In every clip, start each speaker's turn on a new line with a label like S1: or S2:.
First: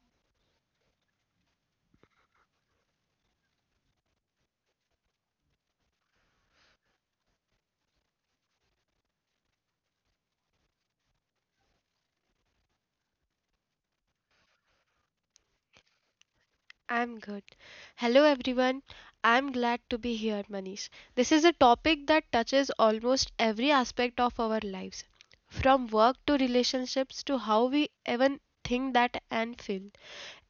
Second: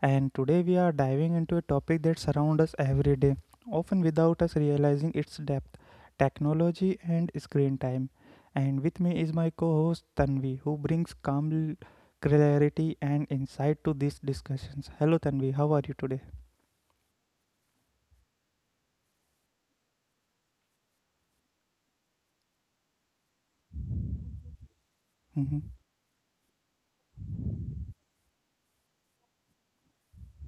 S1: and today we are diving into a topic that surrounds us every day, often without us realizing its depth technology and screen time. And with me is my co host Tanvi, who brings calm clarity and insight to these discussions. Hello Tanvi, how are you today?
S2: I'm good. Hello everyone. I'm glad to be here, Manish. This is a topic that touches almost every aspect of our lives,
S1: Mm-hmm.
S2: from work to relationships to how we even think that and feel.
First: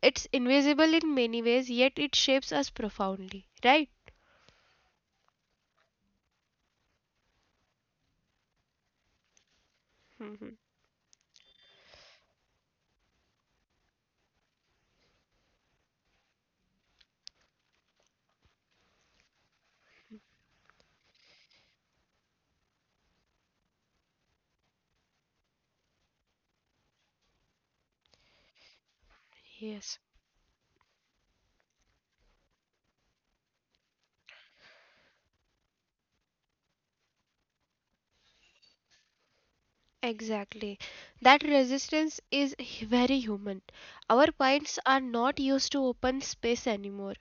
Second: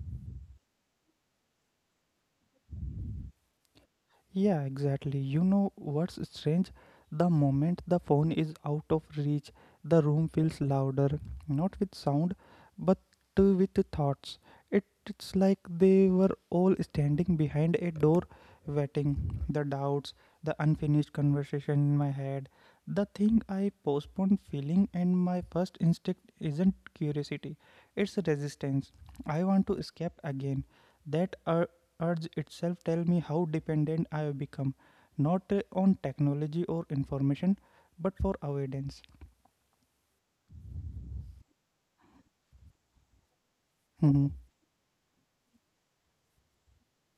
S2: It's invisible in many ways, yet it shapes us profoundly, right?
S1: Yeah, exactly. You know what's strange? The moment the phone is out of reach, the room
S2: Hmm.
S1: feels louder, not with sound, but with thoughts. It's like they were all standing behind a door, waiting. The doubts, the unfinished conversation in my head, the thing I postponed feeling, and my first instinct isn't curiosity, it's resistance. I want to
S2: Yes.
S1: escape again. That urge itself tell me how dependent I have become, not on technology or information, but for avoidance.
S2: Exactly. That resistance is very human. Our
S1: Mhm.
S2: minds are not used to open space anymore.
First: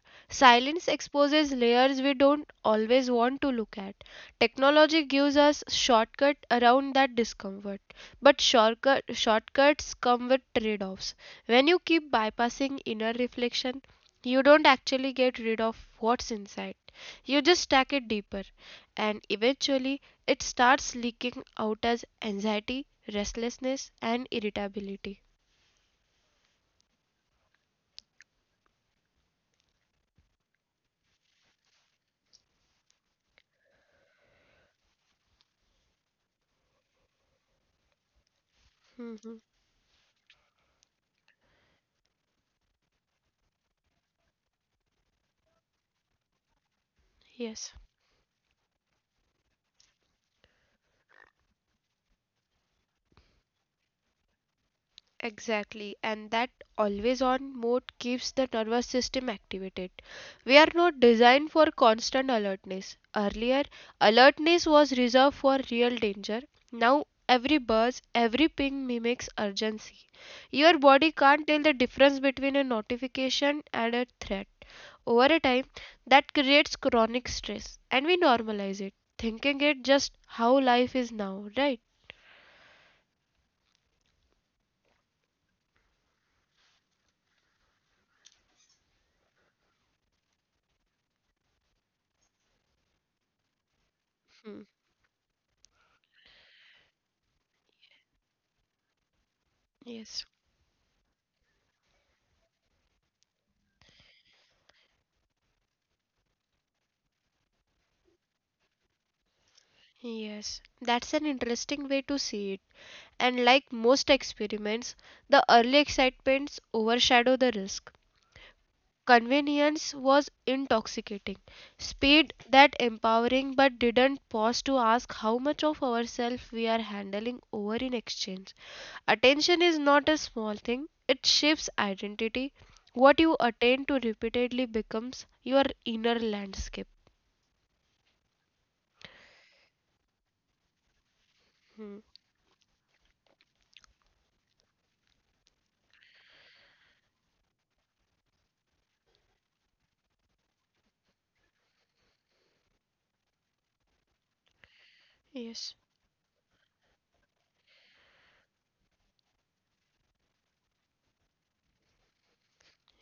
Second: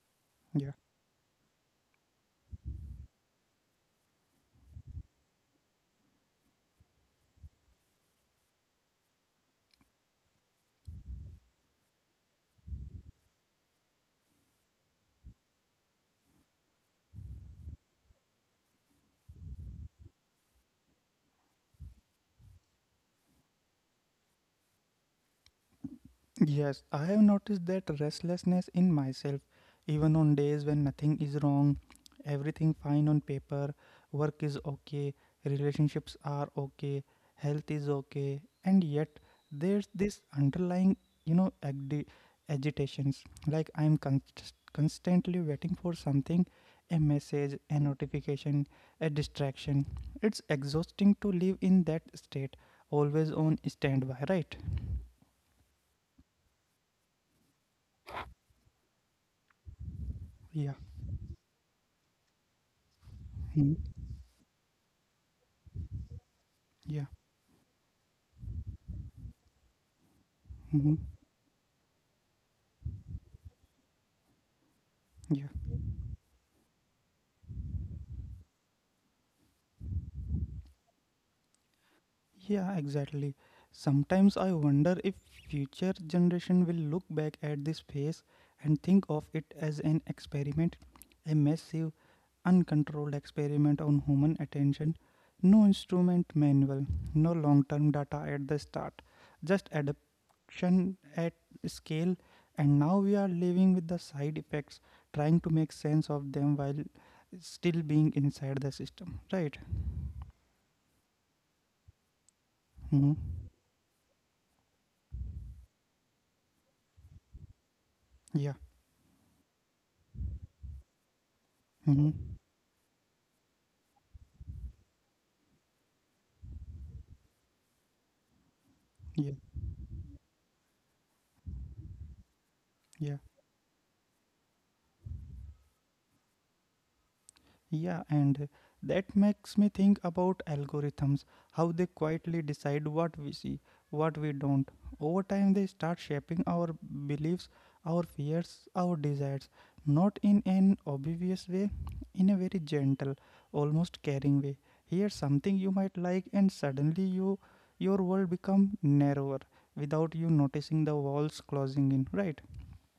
S1: Yeah.
S2: Silence exposes layers we don't always want to look at. Technology gives us shortcut around that discomfort. But shortcuts come with trade-offs. When you keep bypassing inner reflection, you don't actually get rid of what's inside. You just stack it deeper. And eventually, it starts leaking out as anxiety, restlessness, and irritability.
S1: Yes, I have noticed that restlessness in myself, even on days when nothing is wrong, everything fine on paper, work is okay, relationships are okay, health is okay, and yet there's this underlying, you know, agdi- agitations. Like I'm constantly waiting for something, a message,
S2: Yes.
S1: a notification, a distraction. It's exhausting to live in that state, always on standby, right?
S2: Exactly, and that always on mode keeps the nervous system activated. We
S1: Yeah.
S2: are not designed for constant alertness.
S1: Hmm.
S2: Earlier, alertness was reserved for real danger.
S1: Yeah.
S2: Now, every buzz, every ping mimics urgency.
S1: Hmm.
S2: Your body can't tell the difference between a notification and a threat.
S1: Yeah,
S2: Over a time, that creates chronic stress, and we normalize it, thinking it just how life is now, right?
S1: yeah, exactly. Sometimes I wonder if future generation will look back at this phase and think of it as an experiment, a massive, uncontrolled experiment on human
S2: Hmm.
S1: attention. No instrument manual, no long-term data at the start, just
S2: Yes.
S1: adaptation at scale. And now we are living with the side effects, trying to make sense of them while still being inside the system, right?
S2: Yes, that's an interesting way to see it.
S1: Hmm.
S2: And like most experiments, the early excitements overshadow the risk.
S1: Yeah.
S2: Convenience was intoxicating,
S1: Mm-hmm.
S2: speed that empowering, but didn't pause to ask how much of ourselves we are handling over in exchange.
S1: Yeah,
S2: Attention is not a small thing, it shapes identity.
S1: yeah,
S2: What you attain to repeatedly becomes your inner landscape.
S1: yeah, and that makes me think about algorithms, how they
S2: Hmm.
S1: quietly decide what we see, what we don't. Over time, they start shaping our beliefs, our fears, our desires, not in an obvious way, in a very gentle, almost caring way. Here's something
S2: Yes.
S1: you might like, and suddenly your world become narrower without you noticing the walls closing in. Right?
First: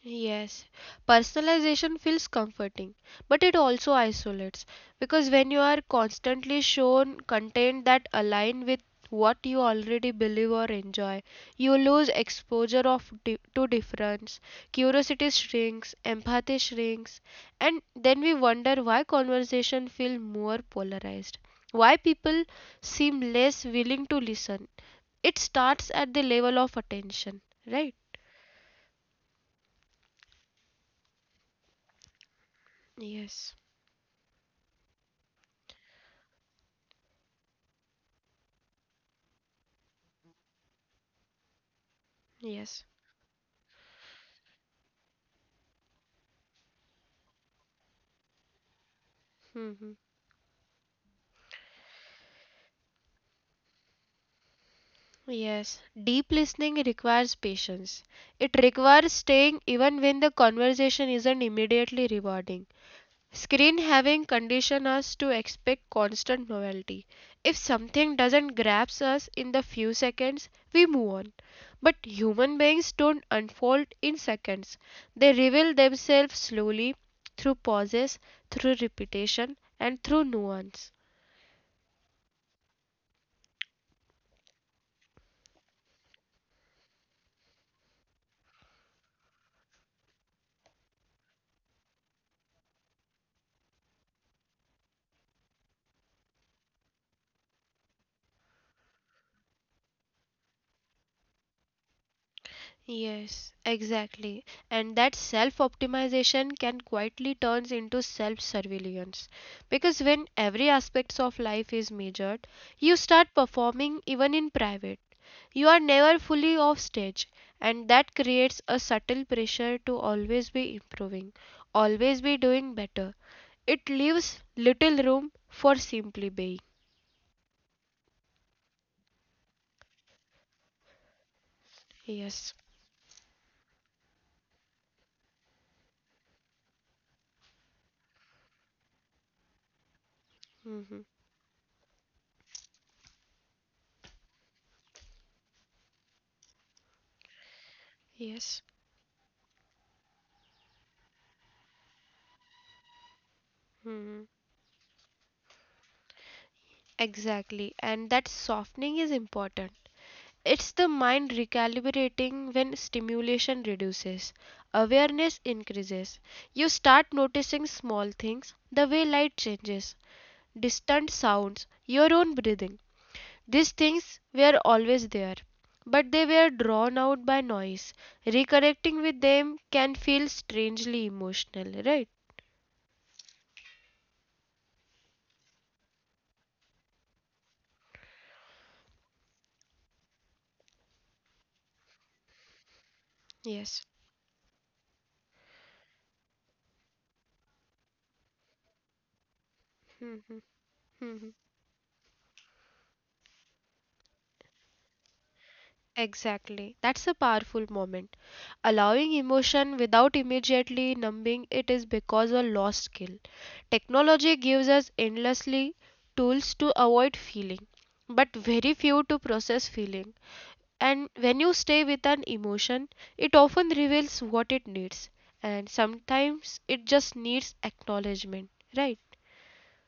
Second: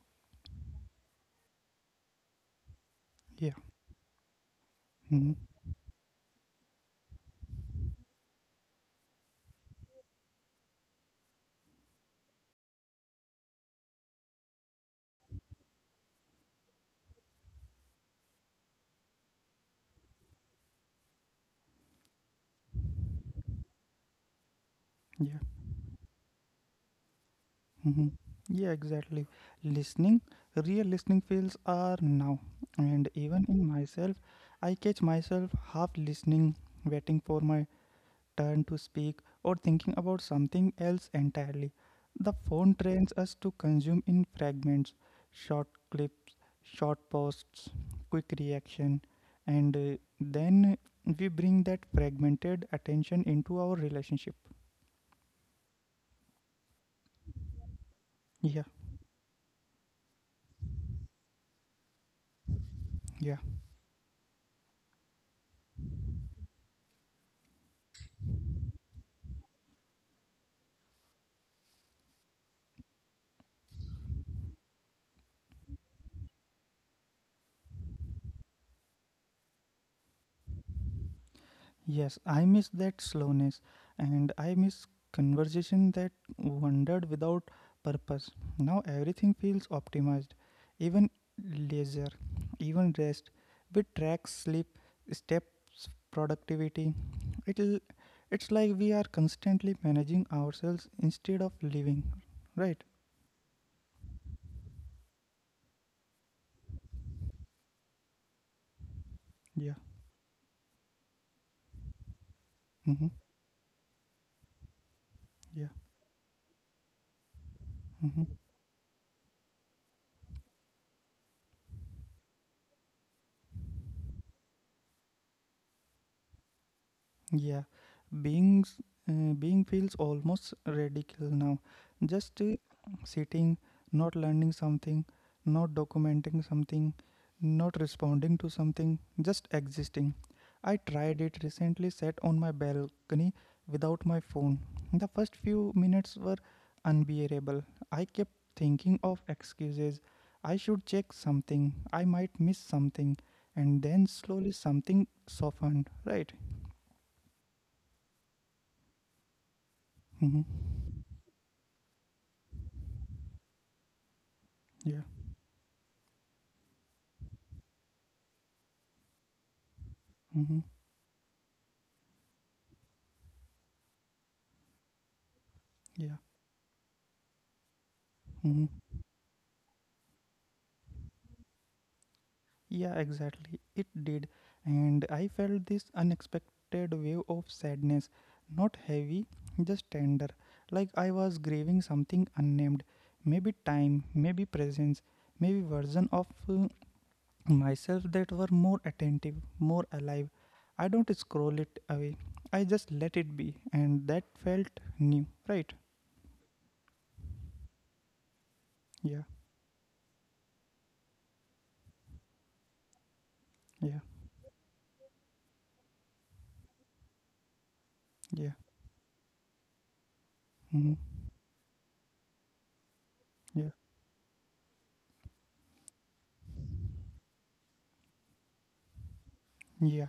S2: Yes, personalization feels comforting, but
S1: Yeah.
S2: it also isolates because
S1: Mm-hmm.
S2: when you are constantly shown content that align with what you already believe or enjoy, you lose exposure of to difference, curiosity shrinks, empathy shrinks, and then we wonder why conversation feel more polarized, why people seem less willing to listen.
S1: Yeah.
S2: It starts at the level of attention, right?
S1: Mhm. Yeah, exactly. Listening, real listening feels are now. And even
S2: Yes,
S1: in myself, I catch myself half listening, waiting for my turn to speak, or thinking about something else entirely. The phone
S2: yes.
S1: trains us to consume in fragments, short clips, short posts, quick reaction, and
S2: Hmm.
S1: then we bring that fragmented attention into our relationship.
S2: Yes, deep listening requires patience.
S1: Yeah,
S2: It requires staying even when the conversation isn't immediately rewarding.
S1: yeah.
S2: Screen having conditioned us to expect constant novelty. If something doesn't grasp us in the few seconds, we move on. But human beings don't unfold in seconds. They reveal themselves slowly through pauses, through repetition, and through nuance.
S1: Yes, I miss that slowness and I miss conversation that wandered without purpose. Now everything feels optimized, even leisure, even rest. We track sleep, steps, productivity. It'll, it's like we are constantly managing ourselves instead of living, right?
S2: Yes, exactly. And that self optimization can quietly turns into self surveillance.
S1: Yeah.
S2: Because when every aspects of life is measured,
S1: Mm-hmm.
S2: you start performing even in private.
S1: Yeah.
S2: You are never fully off stage, and
S1: Mm-hmm.
S2: that creates a subtle pressure to always be improving, always be doing better. It leaves little room for simply being.
S1: Yeah, beings being feels almost radical now. Just
S2: Yes.
S1: sitting, not learning something, not documenting something, not responding to something, just existing. I
S2: Hmm.
S1: tried it recently, sat on my balcony without my phone. The first few minutes were unbearable. I kept
S2: Yes.
S1: thinking of excuses. I should check something. I might miss something. And then
S2: Hmm.
S1: slowly something softened, right?
S2: Exactly. And that softening is important.
S1: Mm-hmm.
S2: It's the mind recalibrating when stimulation reduces,
S1: Yeah.
S2: awareness increases. You start noticing small things, the way light changes,
S1: Mm-hmm.
S2: distant sounds, your own breathing. These things were always there,
S1: Yeah.
S2: but they were drawn out by noise.
S1: Mm-hmm.
S2: Reconnecting with them can feel strangely emotional, right?
S1: Yeah, exactly. It did. And I felt this unexpected wave of sadness, not heavy, just tender, like I was grieving something unnamed. Maybe time,
S2: Yes.
S1: maybe presence, maybe version of myself that were more attentive, more alive.
S2: Hmm, hmm,
S1: I don't scroll
S2: hmm.
S1: it away. I just let it be, and that felt new, right?
S2: Exactly. That's a powerful moment.
S1: Yeah,
S2: Allowing emotion without immediately numbing it is because a lost skill.
S1: yeah,
S2: Technology gives us endlessly tools to avoid feeling,
S1: yeah.
S2: but very few to process feeling.
S1: Mm-hmm.
S2: And when you stay with an emotion, it
S1: Yeah.
S2: often reveals what it needs, and sometimes it just needs acknowledgement, right?
S1: Yeah,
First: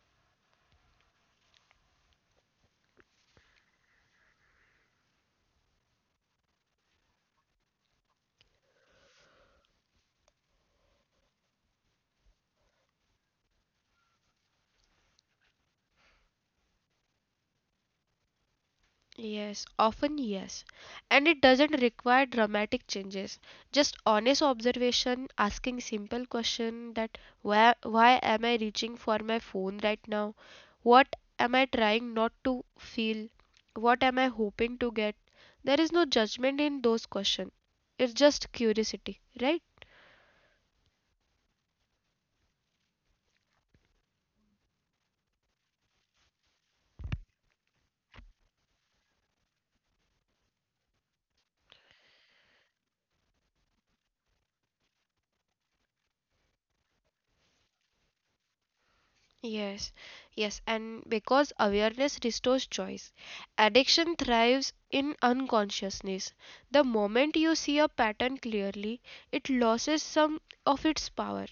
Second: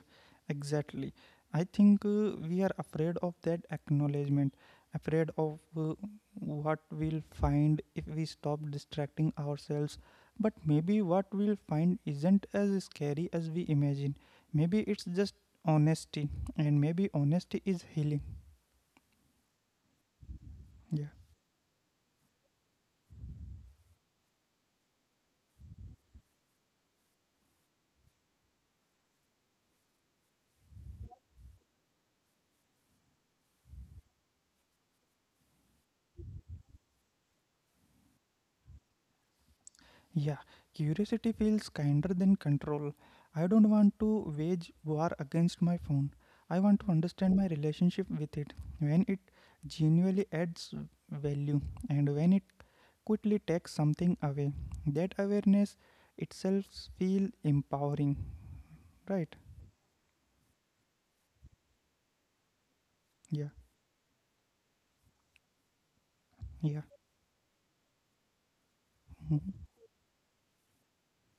S1: exactly. I think we are afraid of that acknowledgement, afraid of what we'll find if we stop distracting ourselves. But maybe what we'll find isn't as scary as we imagine. Maybe it's just honesty, and maybe honesty is healing.
S2: Yes, often yes.
S1: Yeah.
S2: And it doesn't require dramatic changes. Just honest observation, asking simple question that why am I reaching for my phone right now? What am I trying not to feel? What am I hoping to get? There is no judgment in those questions. It's just curiosity, right?
S1: Yeah, curiosity feels kinder than control. I don't want to wage war against my phone. I want to understand my relationship with it when it genuinely adds value and when it quickly takes something away. That awareness itself feels empowering, right?
S2: Yes, yes, and because awareness restores choice,
S1: Yeah,
S2: addiction thrives in unconsciousness. The
S1: yeah,
S2: moment you see a pattern clearly, it
S1: mhm,
S2: loses some of its power.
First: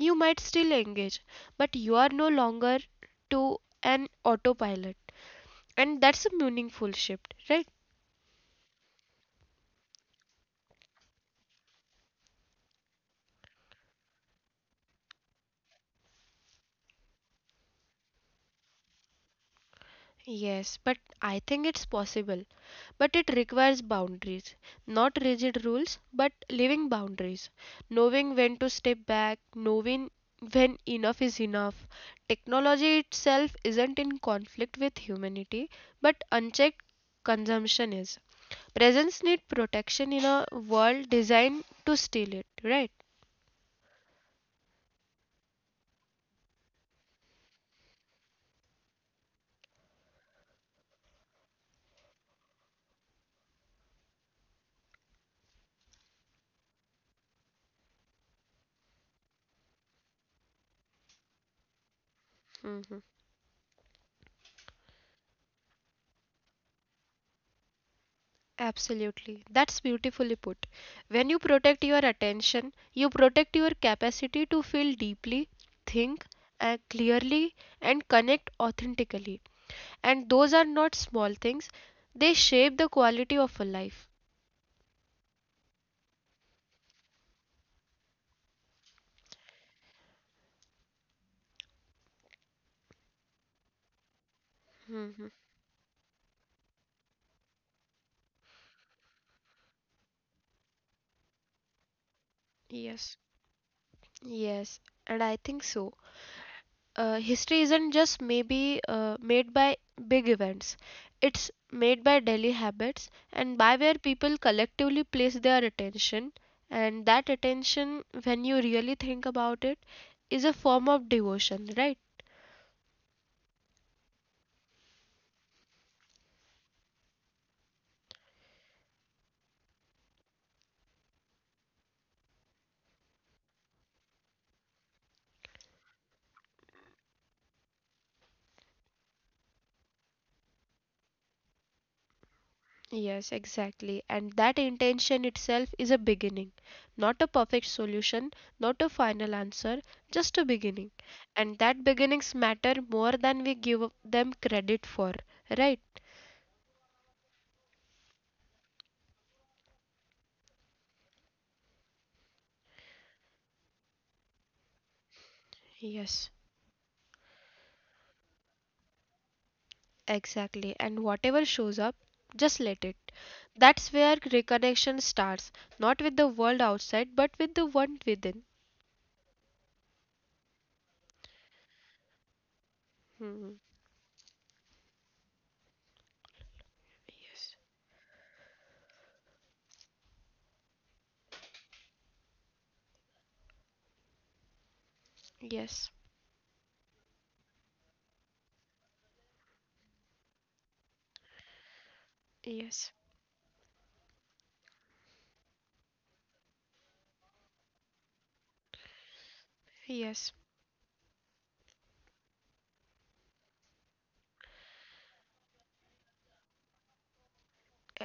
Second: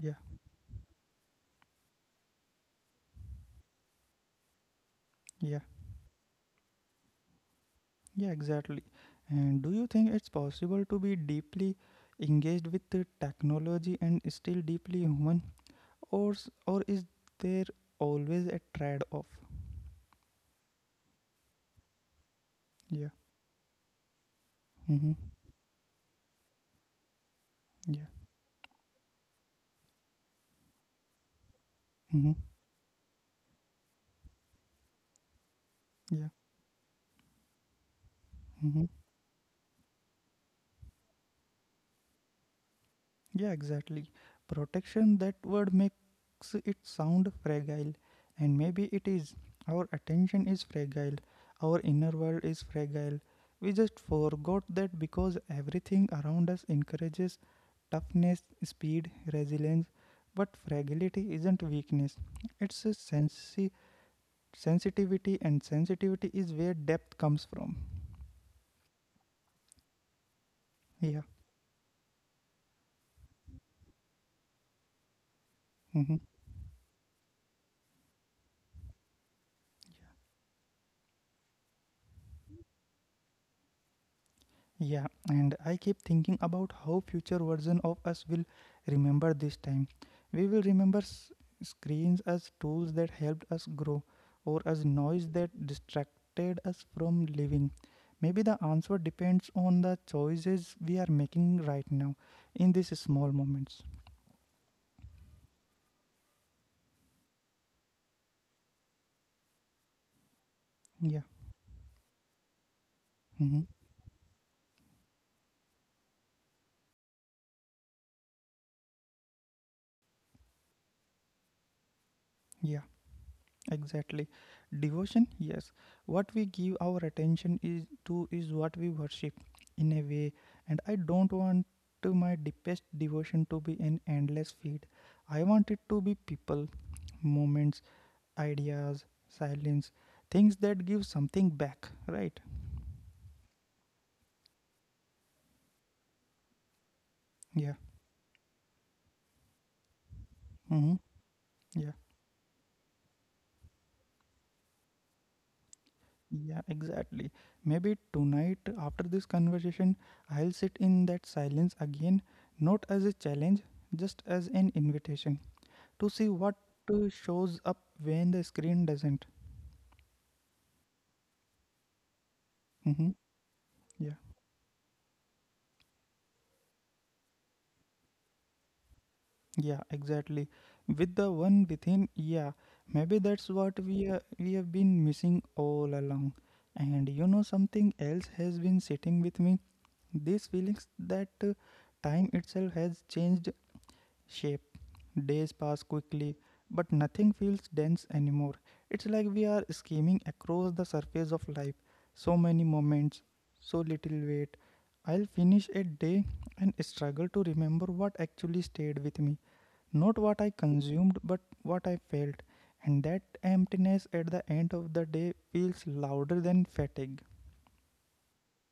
S1: yeah,
S2: might still engage, but you are no longer to an autopilot.
S1: yeah,
S2: And that's a meaningful shift, right?
S1: yeah, exactly. And do you think it's possible to be deeply engaged with the technology and still deeply human? Or is there always a trade off?
S2: Yes, but I think it's possible.
S1: Yeah.
S2: But it requires boundaries,
S1: Mm-hmm.
S2: not rigid rules, but living boundaries.
S1: Yeah.
S2: Knowing when to step back, knowing when enough is enough.
S1: Mm-hmm.
S2: Technology itself isn't in conflict with humanity, but
S1: Yeah.
S2: unchecked consumption is.
S1: Mm-hmm.
S2: Presence need protection in a world designed to steal it, right?
S1: Yeah, exactly. Protection, that word makes it sound fragile, and maybe it is. Our attention is fragile, our inner world is fragile. We just forgot that because everything around us encourages toughness, speed, resilience. But fragility isn't weakness, it's a sense sensitivity, and sensitivity is where depth comes from.
S2: Absolutely. That's beautifully put.
S1: Yeah.
S2: When you protect your attention, you protect your capacity to feel deeply,
S1: Hmm.
S2: think clearly, and connect authentically. And those are not small things, they shape the quality of a life.
S1: Yeah, and I keep thinking about how future version of us will remember this time. We will remember screens as tools that helped us grow, or as noise
S2: Hmm.
S1: that distracted us from living. Maybe the answer depends on the choices we are making right now, in these
S2: Yes.
S1: small moments.
S2: Yes. And I think so. History isn't just maybe made by big events,
S1: Yeah.
S2: it's made by daily habits
S1: Hmm.
S2: and by where people collectively place their attention. And that attention, when you really think about it, is a form of devotion, right?
S1: Yeah. Exactly. Devotion, yes. What we give our attention is what we worship in a way, and I don't want to my deepest devotion to be an endless feed. I want it to be people, moments, ideas, silence, things that give something back, right?
S2: Yes, exactly, and that intention itself is a beginning,
S1: Yeah.
S2: not a perfect solution, not a final answer,
S1: Mm-hmm.
S2: just a beginning.
S1: Yeah.
S2: And that beginnings matter more than we give them credit for, right?
S1: Yeah, exactly. Maybe tonight after this conversation, I'll sit in that silence again, not as a challenge, just as an invitation to see what
S2: Yes.
S1: shows up when the screen doesn't.
S2: Exactly. And whatever shows up, just
S1: Hmm.
S2: let it.
S1: Yeah,
S2: That's where reconnection starts, not with the world outside, but with the one within.
S1: yeah, exactly. With the one within, yeah, maybe that's what
S2: Hmm.
S1: we have been missing all along. And something else has been sitting with me. These feelings that time itself has changed shape. Days pass quickly,
S2: Yes,
S1: but nothing feels dense anymore. It's like we are skimming across the surface of life. So many moments,
S2: yes,
S1: so little weight. I'll finish a day and struggle to remember what actually stayed with me. Not what I
S2: yes.
S1: consumed, but what I felt. And that emptiness at the end of the day feels louder than fatigue.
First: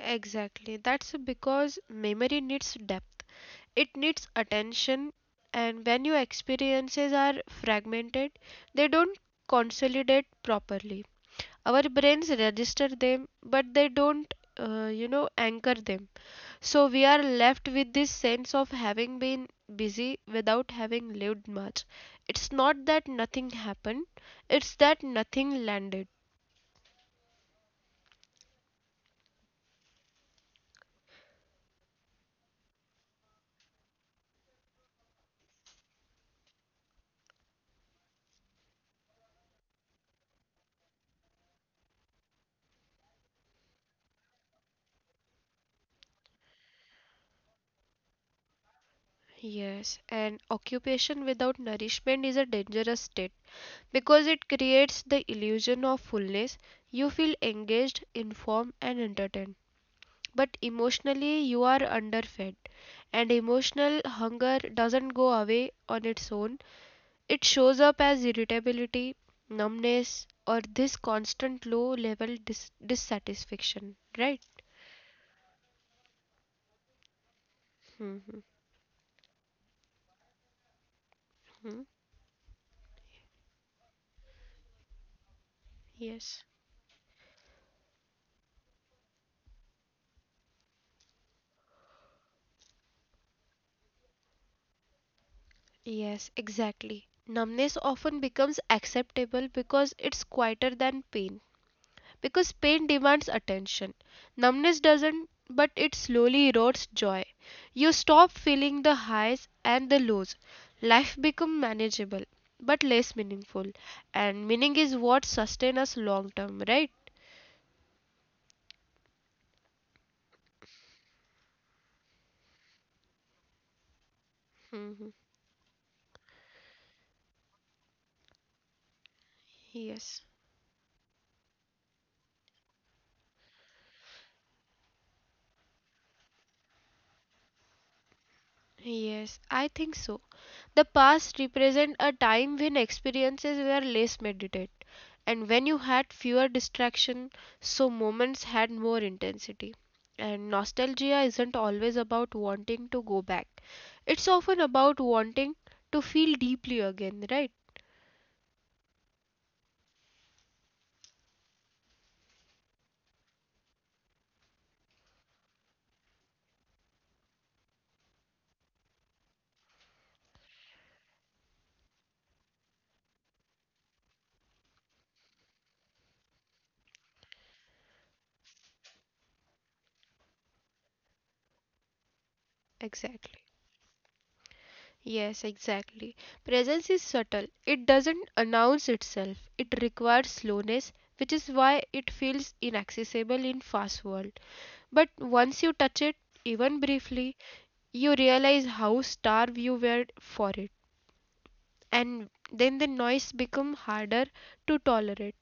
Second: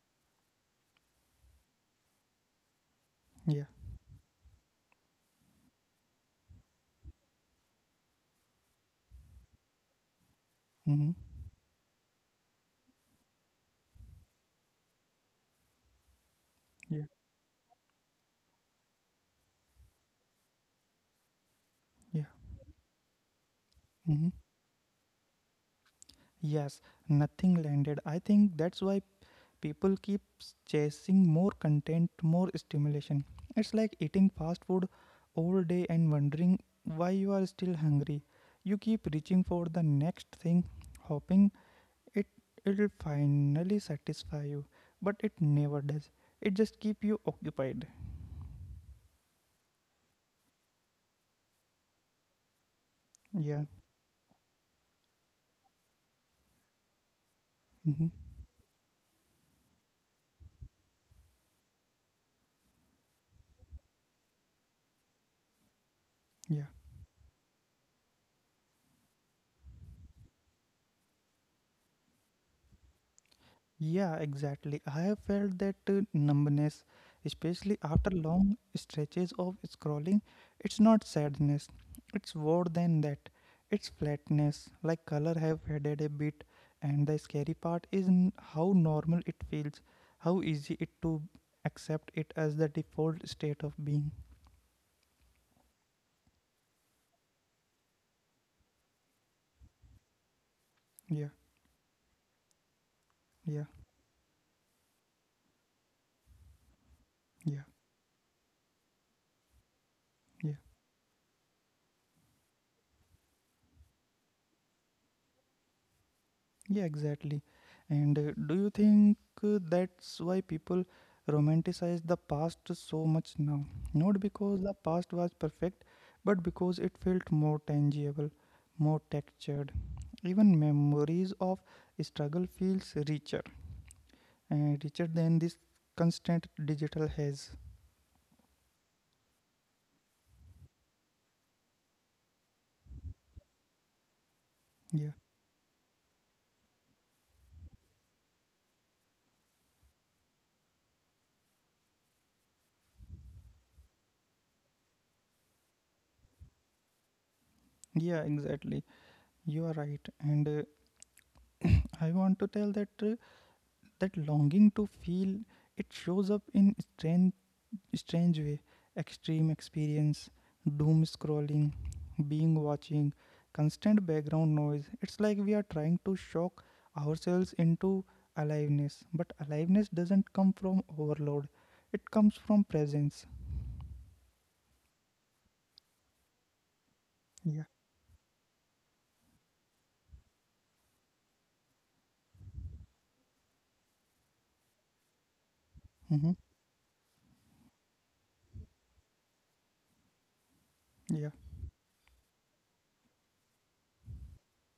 S2: Exactly. That's because memory needs depth,
S1: Yeah.
S2: it needs attention, and when your experiences are fragmented, they don't consolidate properly.
S1: Mm-hmm.
S2: Our brains register them, but they don't, anchor them. So
S1: Yeah.
S2: we are left with this sense of having been busy without having lived much.
S1: Yeah.
S2: It's not that nothing happened,
S1: Mm-hmm.
S2: it's that nothing landed.
S1: Yes, nothing landed. I think that's why people keep chasing more content, more stimulation. It's like eating fast food all day and wondering why you are still hungry. You keep reaching for the next thing, hoping it it'll finally satisfy you, but it never does. It just keep you occupied.
S2: Yes, and occupation without nourishment is a dangerous state because
S1: Yeah.
S2: it creates the illusion of fullness. You feel engaged, informed,
S1: Hmm.
S2: and entertained, but emotionally you are underfed, and emotional hunger doesn't go away on its own. It
S1: Yeah.
S2: shows up as irritability, numbness, or this constant low level dissatisfaction, right?
S1: Yeah, exactly. I have felt that numbness, especially after long stretches of scrolling. It's not sadness, it's more than that. It's flatness, like color
S2: Yes.
S1: have faded a bit, and the scary part is how normal it feels, how easy it to accept it as the default state of being.
S2: Yes, exactly. Numbness often becomes acceptable because it's quieter than pain.
S1: Yeah,
S2: Because pain demands attention.
S1: yeah,
S2: Numbness doesn't, but it slowly erodes joy. You stop
S1: yeah,
S2: feeling the highs and the lows.
S1: yeah.
S2: Life becomes manageable, but less meaningful. And meaning is what sustains us long term, right?
S1: Yeah, exactly. And do you think that's why people romanticize the past so much now? Not because the past was perfect, but because it felt more tangible, more textured.
S2: Yes.
S1: Even memories of struggle feels richer, and richer than this constant digital haze.
S2: Yes, I think so. The past represent a time when experiences were less meditated, and
S1: Yeah,
S2: when you had fewer distraction, so moments had more intensity. And nostalgia isn't always about wanting to go back. It's often about wanting to feel deeply again, right?
S1: yeah, exactly. You are right. And uh, I want to tell that that longing to feel it shows up in strange way, extreme experience, doom scrolling, being watching, constant background noise. It's like we are trying to shock ourselves into aliveness, but aliveness doesn't come from overload, it comes from
S2: Exactly.
S1: presence.
S2: Yes, exactly. Presence is subtle. It
S1: Yeah.
S2: doesn't announce itself. It requires slowness, which is why it feels inaccessible in fast world. But once you touch it, even
S1: Mm-hmm.
S2: briefly, you realize how starved you were for it.
S1: Yeah.
S2: And then the noise becomes harder to tolerate.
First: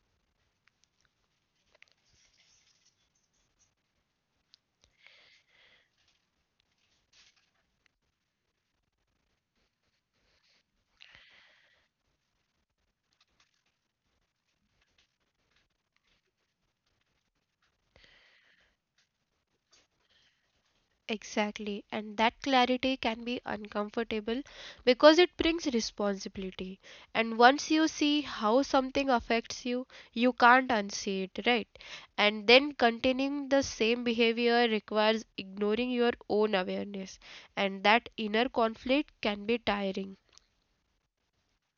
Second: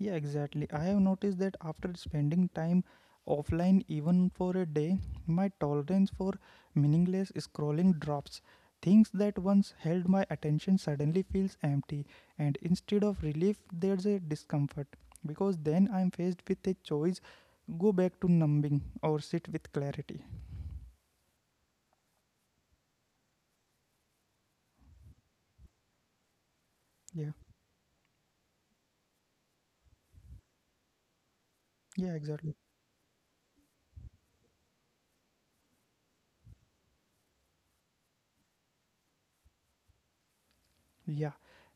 S1: Yeah, exactly. I have noticed that after spending time offline, even for a day, my tolerance for meaningless scrolling drops. Things that once held my attention suddenly feels empty, and instead of relief, there's a discomfort because then I'm faced with a choice: go back to numbing or sit with clarity.
S2: Exactly. And that clarity can be uncomfortable because it brings responsibility.
S1: Yeah,
S2: And once you see how something affects you, you can't unsee it, right?
S1: yeah,
S2: And
S1: exactly.
S2: then continuing the same behavior requires ignoring your own awareness. And that inner conflict can be tiring.
S1: Yeah,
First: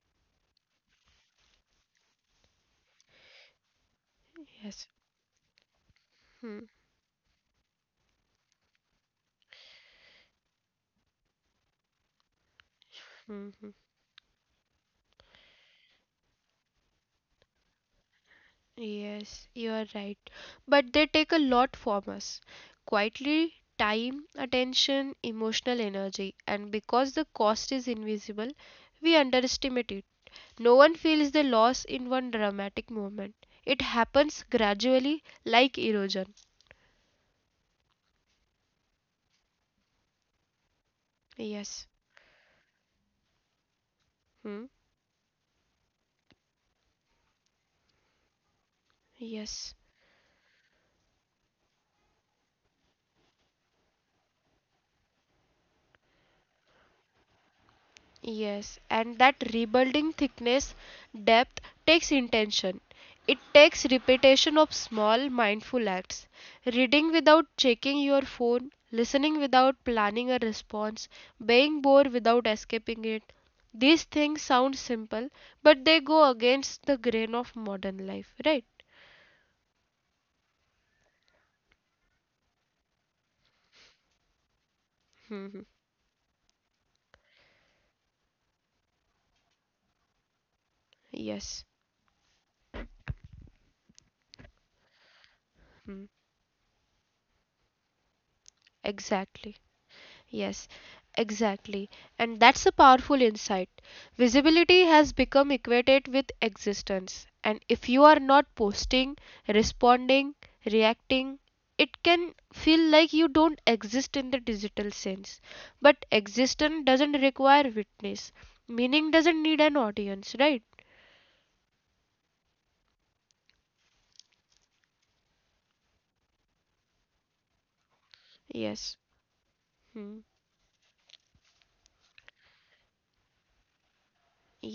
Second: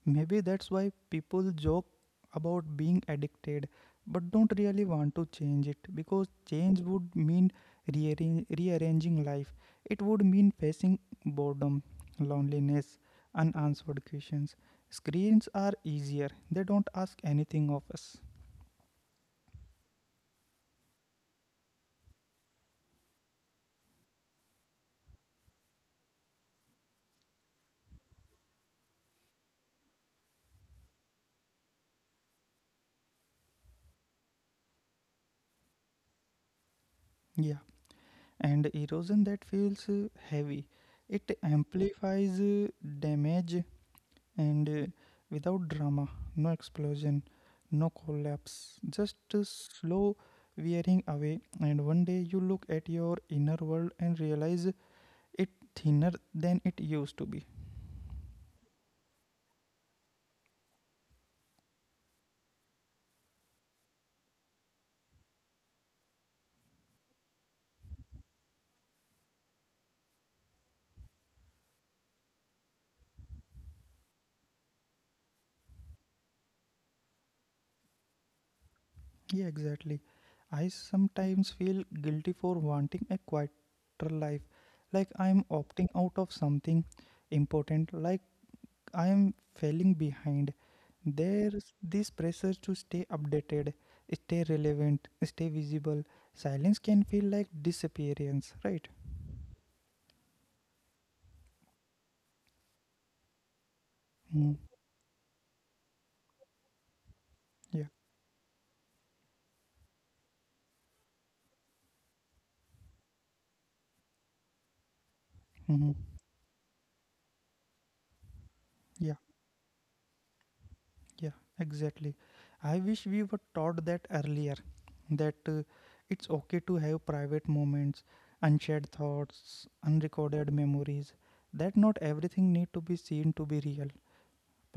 S1: maybe that's why people joke about being addicted but don't really
S2: Yes.
S1: want to change it because
S2: Hmm.
S1: change would mean rearranging life. It would mean facing boredom, loneliness, unanswered questions. Screens are easier, they don't ask anything of us.
S2: Yes, you are right. But they take a lot from us. Quietly, time, attention, emotional energy, and because the cost is invisible, we underestimate it. No one feels the loss in one dramatic moment. It happens gradually, like erosion.
S1: Yeah, and erosion that feels heavy. It
S2: Yes.
S1: amplifies damage
S2: Hmm?
S1: and without drama, no explosion, no collapse, just a
S2: Yes.
S1: slow wearing away. And one day you look at your inner world and realize it thinner than it used to be.
S2: Yes, and that rebuilding thickness depth takes intention. It takes repetition of small mindful acts. Reading without checking your phone, listening without planning a response, being bored without escaping it. These things sound simple, but they go against the grain of modern life, right?
S1: Yeah, exactly. I sometimes feel guilty for wanting a quieter life, like I'm
S2: Hmm.
S1: opting out of something important, like I am falling behind.
S2: Yes,
S1: There's this pressure to stay updated, stay relevant, stay
S2: hmm,
S1: visible. Silence can feel like disappearance, right?
S2: exactly. Yes, exactly. And that's a powerful insight.
S1: Mm.
S2: Visibility has become equated with existence. And
S1: Yeah.
S2: if you are not posting, responding, reacting, it can feel like you don't exist in the digital sense.
S1: Hmm.
S2: But existence doesn't require witness. Meaning
S1: Yeah.
S2: doesn't need an audience, right?
S1: Yeah. Exactly. I wish we were taught that earlier. That it's okay to have private moments, unshared
S2: Yes.
S1: thoughts,
S2: Hmm.
S1: unrecorded memories. That not everything need to be seen to be real.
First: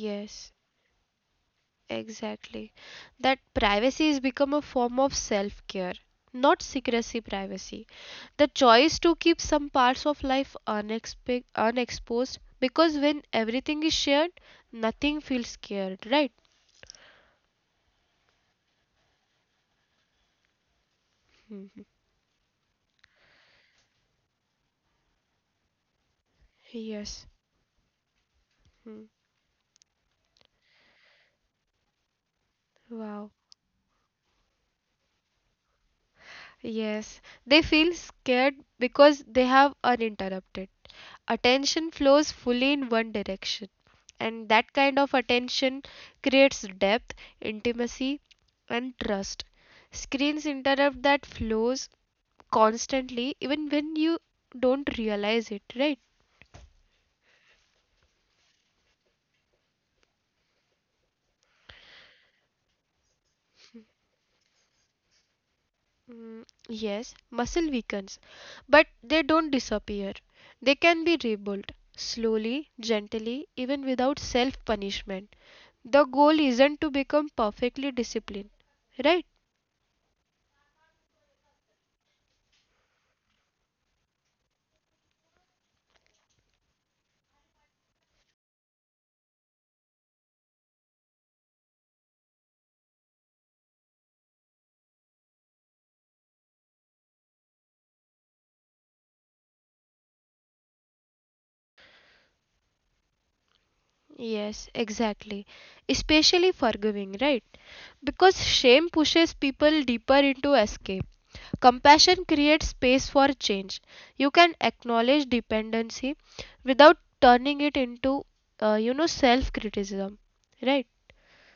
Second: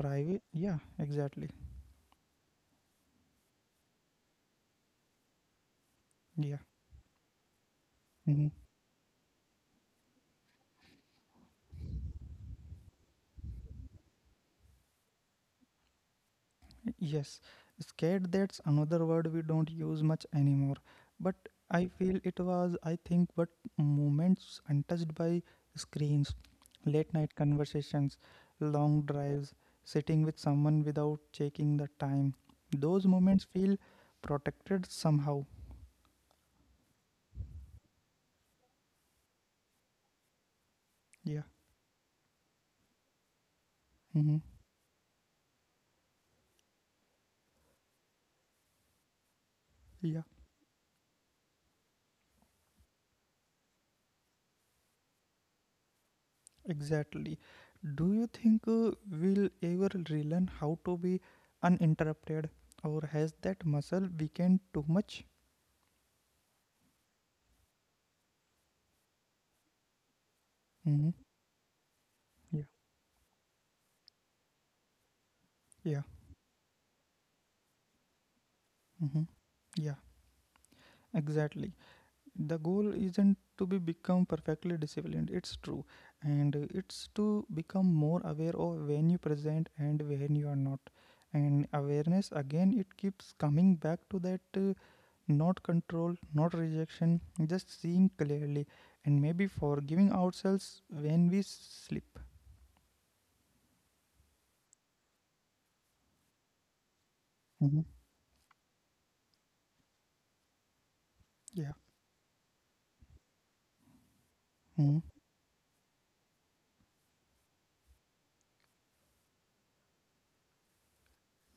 S1: Private. Yeah. Exactly.
S2: Exactly. That privacy has become a form of self care,
S1: Yeah.
S2: not secrecy privacy.
S1: Mm-hmm.
S2: The choice to keep some parts of life unexposed because when everything is shared, nothing feels scared, right?
S1: Yes, scared that's another word we don't use much anymore. But I feel it was, I think, but moments untouched by screens, late
S2: Yes.
S1: night conversations, long
S2: Hmm.
S1: drives, sitting with someone without checking the time. Those
S2: Wow.
S1: moments feel protected somehow.
S2: Yes. They feel scared because they have uninterrupted.
S1: Yeah.
S2: Attention flows fully in one direction,
S1: Hmm.
S2: and that kind of attention creates depth, intimacy, and trust.
S1: Yeah,
S2: Screens interrupt that flows constantly even when you don't realize it, right?
S1: exactly. Do you think we'll ever relearn how to be uninterrupted, or has that muscle weakened too much?
S2: Mm, yes, muscle weakens but they don't disappear. They
S1: Mm-hmm.
S2: can be rebuilt
S1: Yeah,
S2: slowly, gently, even without self punishment.
S1: yeah,
S2: The goal isn't to become perfectly disciplined,
S1: hmm,
S2: right?
S1: yeah, exactly. The goal isn't to be become perfectly disciplined. It's true, and it's to become more aware of when you present and when you are not. And awareness again, it keeps coming back to that. Not control, not rejection, just seeing clearly, and maybe forgiving ourselves when we slip.
S2: Yes, exactly. Especially forgiving, right?
S1: Mhm.
S2: Because shame pushes people deeper into escape.
S1: Yeah.
S2: Compassion creates space for change. You can
S1: Mhm.
S2: acknowledge dependency without turning it into, self criticism, right?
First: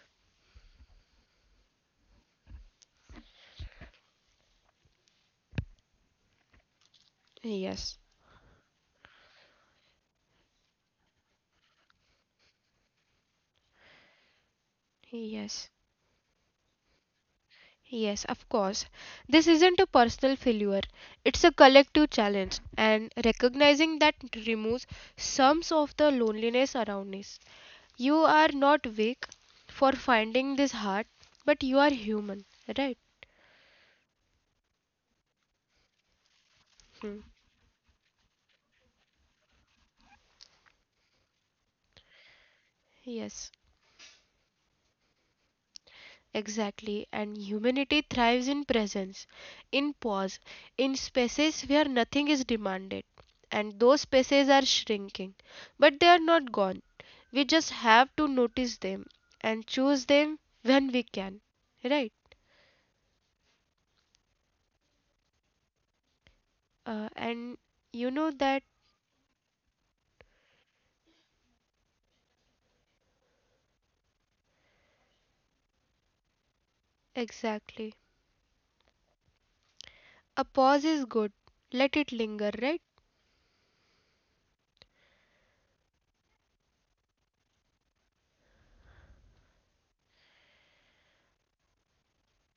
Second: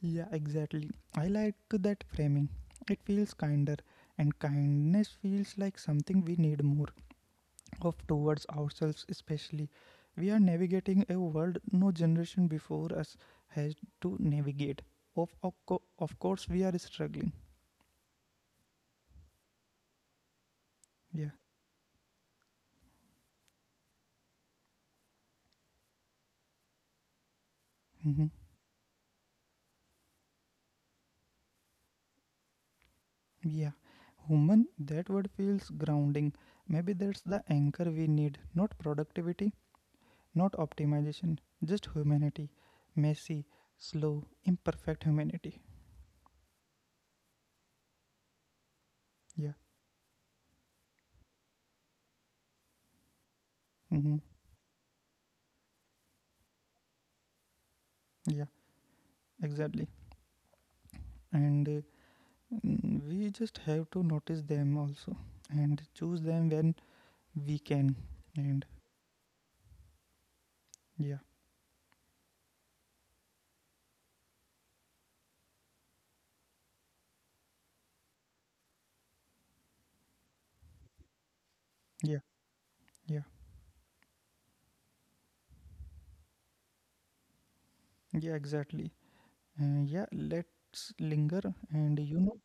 S1: Yeah, exactly. I like that framing. It feels kinder, and kindness feels like something we need more
S2: Yes,
S1: of towards ourselves, especially. We are navigating a world no generation before us has to navigate. Of, of,
S2: yes,
S1: co- of course, we are struggling.
S2: yes, of course. This isn't a personal failure,
S1: Yeah.
S2: it's a collective challenge, and recognizing that removes some of the loneliness around us. You
S1: Hmm.
S2: are not weak for finding this hard, but you are human, right?
S1: Yeah, human, that word feels grounding. Maybe
S2: Hmm.
S1: that's the anchor we need, not productivity, not optimization, just humanity.
S2: Yes,
S1: Messy, slow, imperfect humanity.
S2: exactly, and humanity thrives in presence,
S1: Yeah.
S2: in pause, in spaces where nothing is demanded. And those
S1: Mm-hmm.
S2: spaces are shrinking, but they are not gone. We just have to
S1: Yeah.
S2: notice them and
S1: Exactly.
S2: choose them when we can,
S1: And
S2: right?
S1: we just have to notice them also and choose them when
S2: uh,
S1: we
S2: and
S1: can.
S2: you know
S1: And
S2: that.
S1: yeah.
S2: Exactly. A pause is good, let it
S1: Yeah.
S2: linger, right?
S1: Yeah. Yeah. Exactly. Yeah. Let's linger. And you know.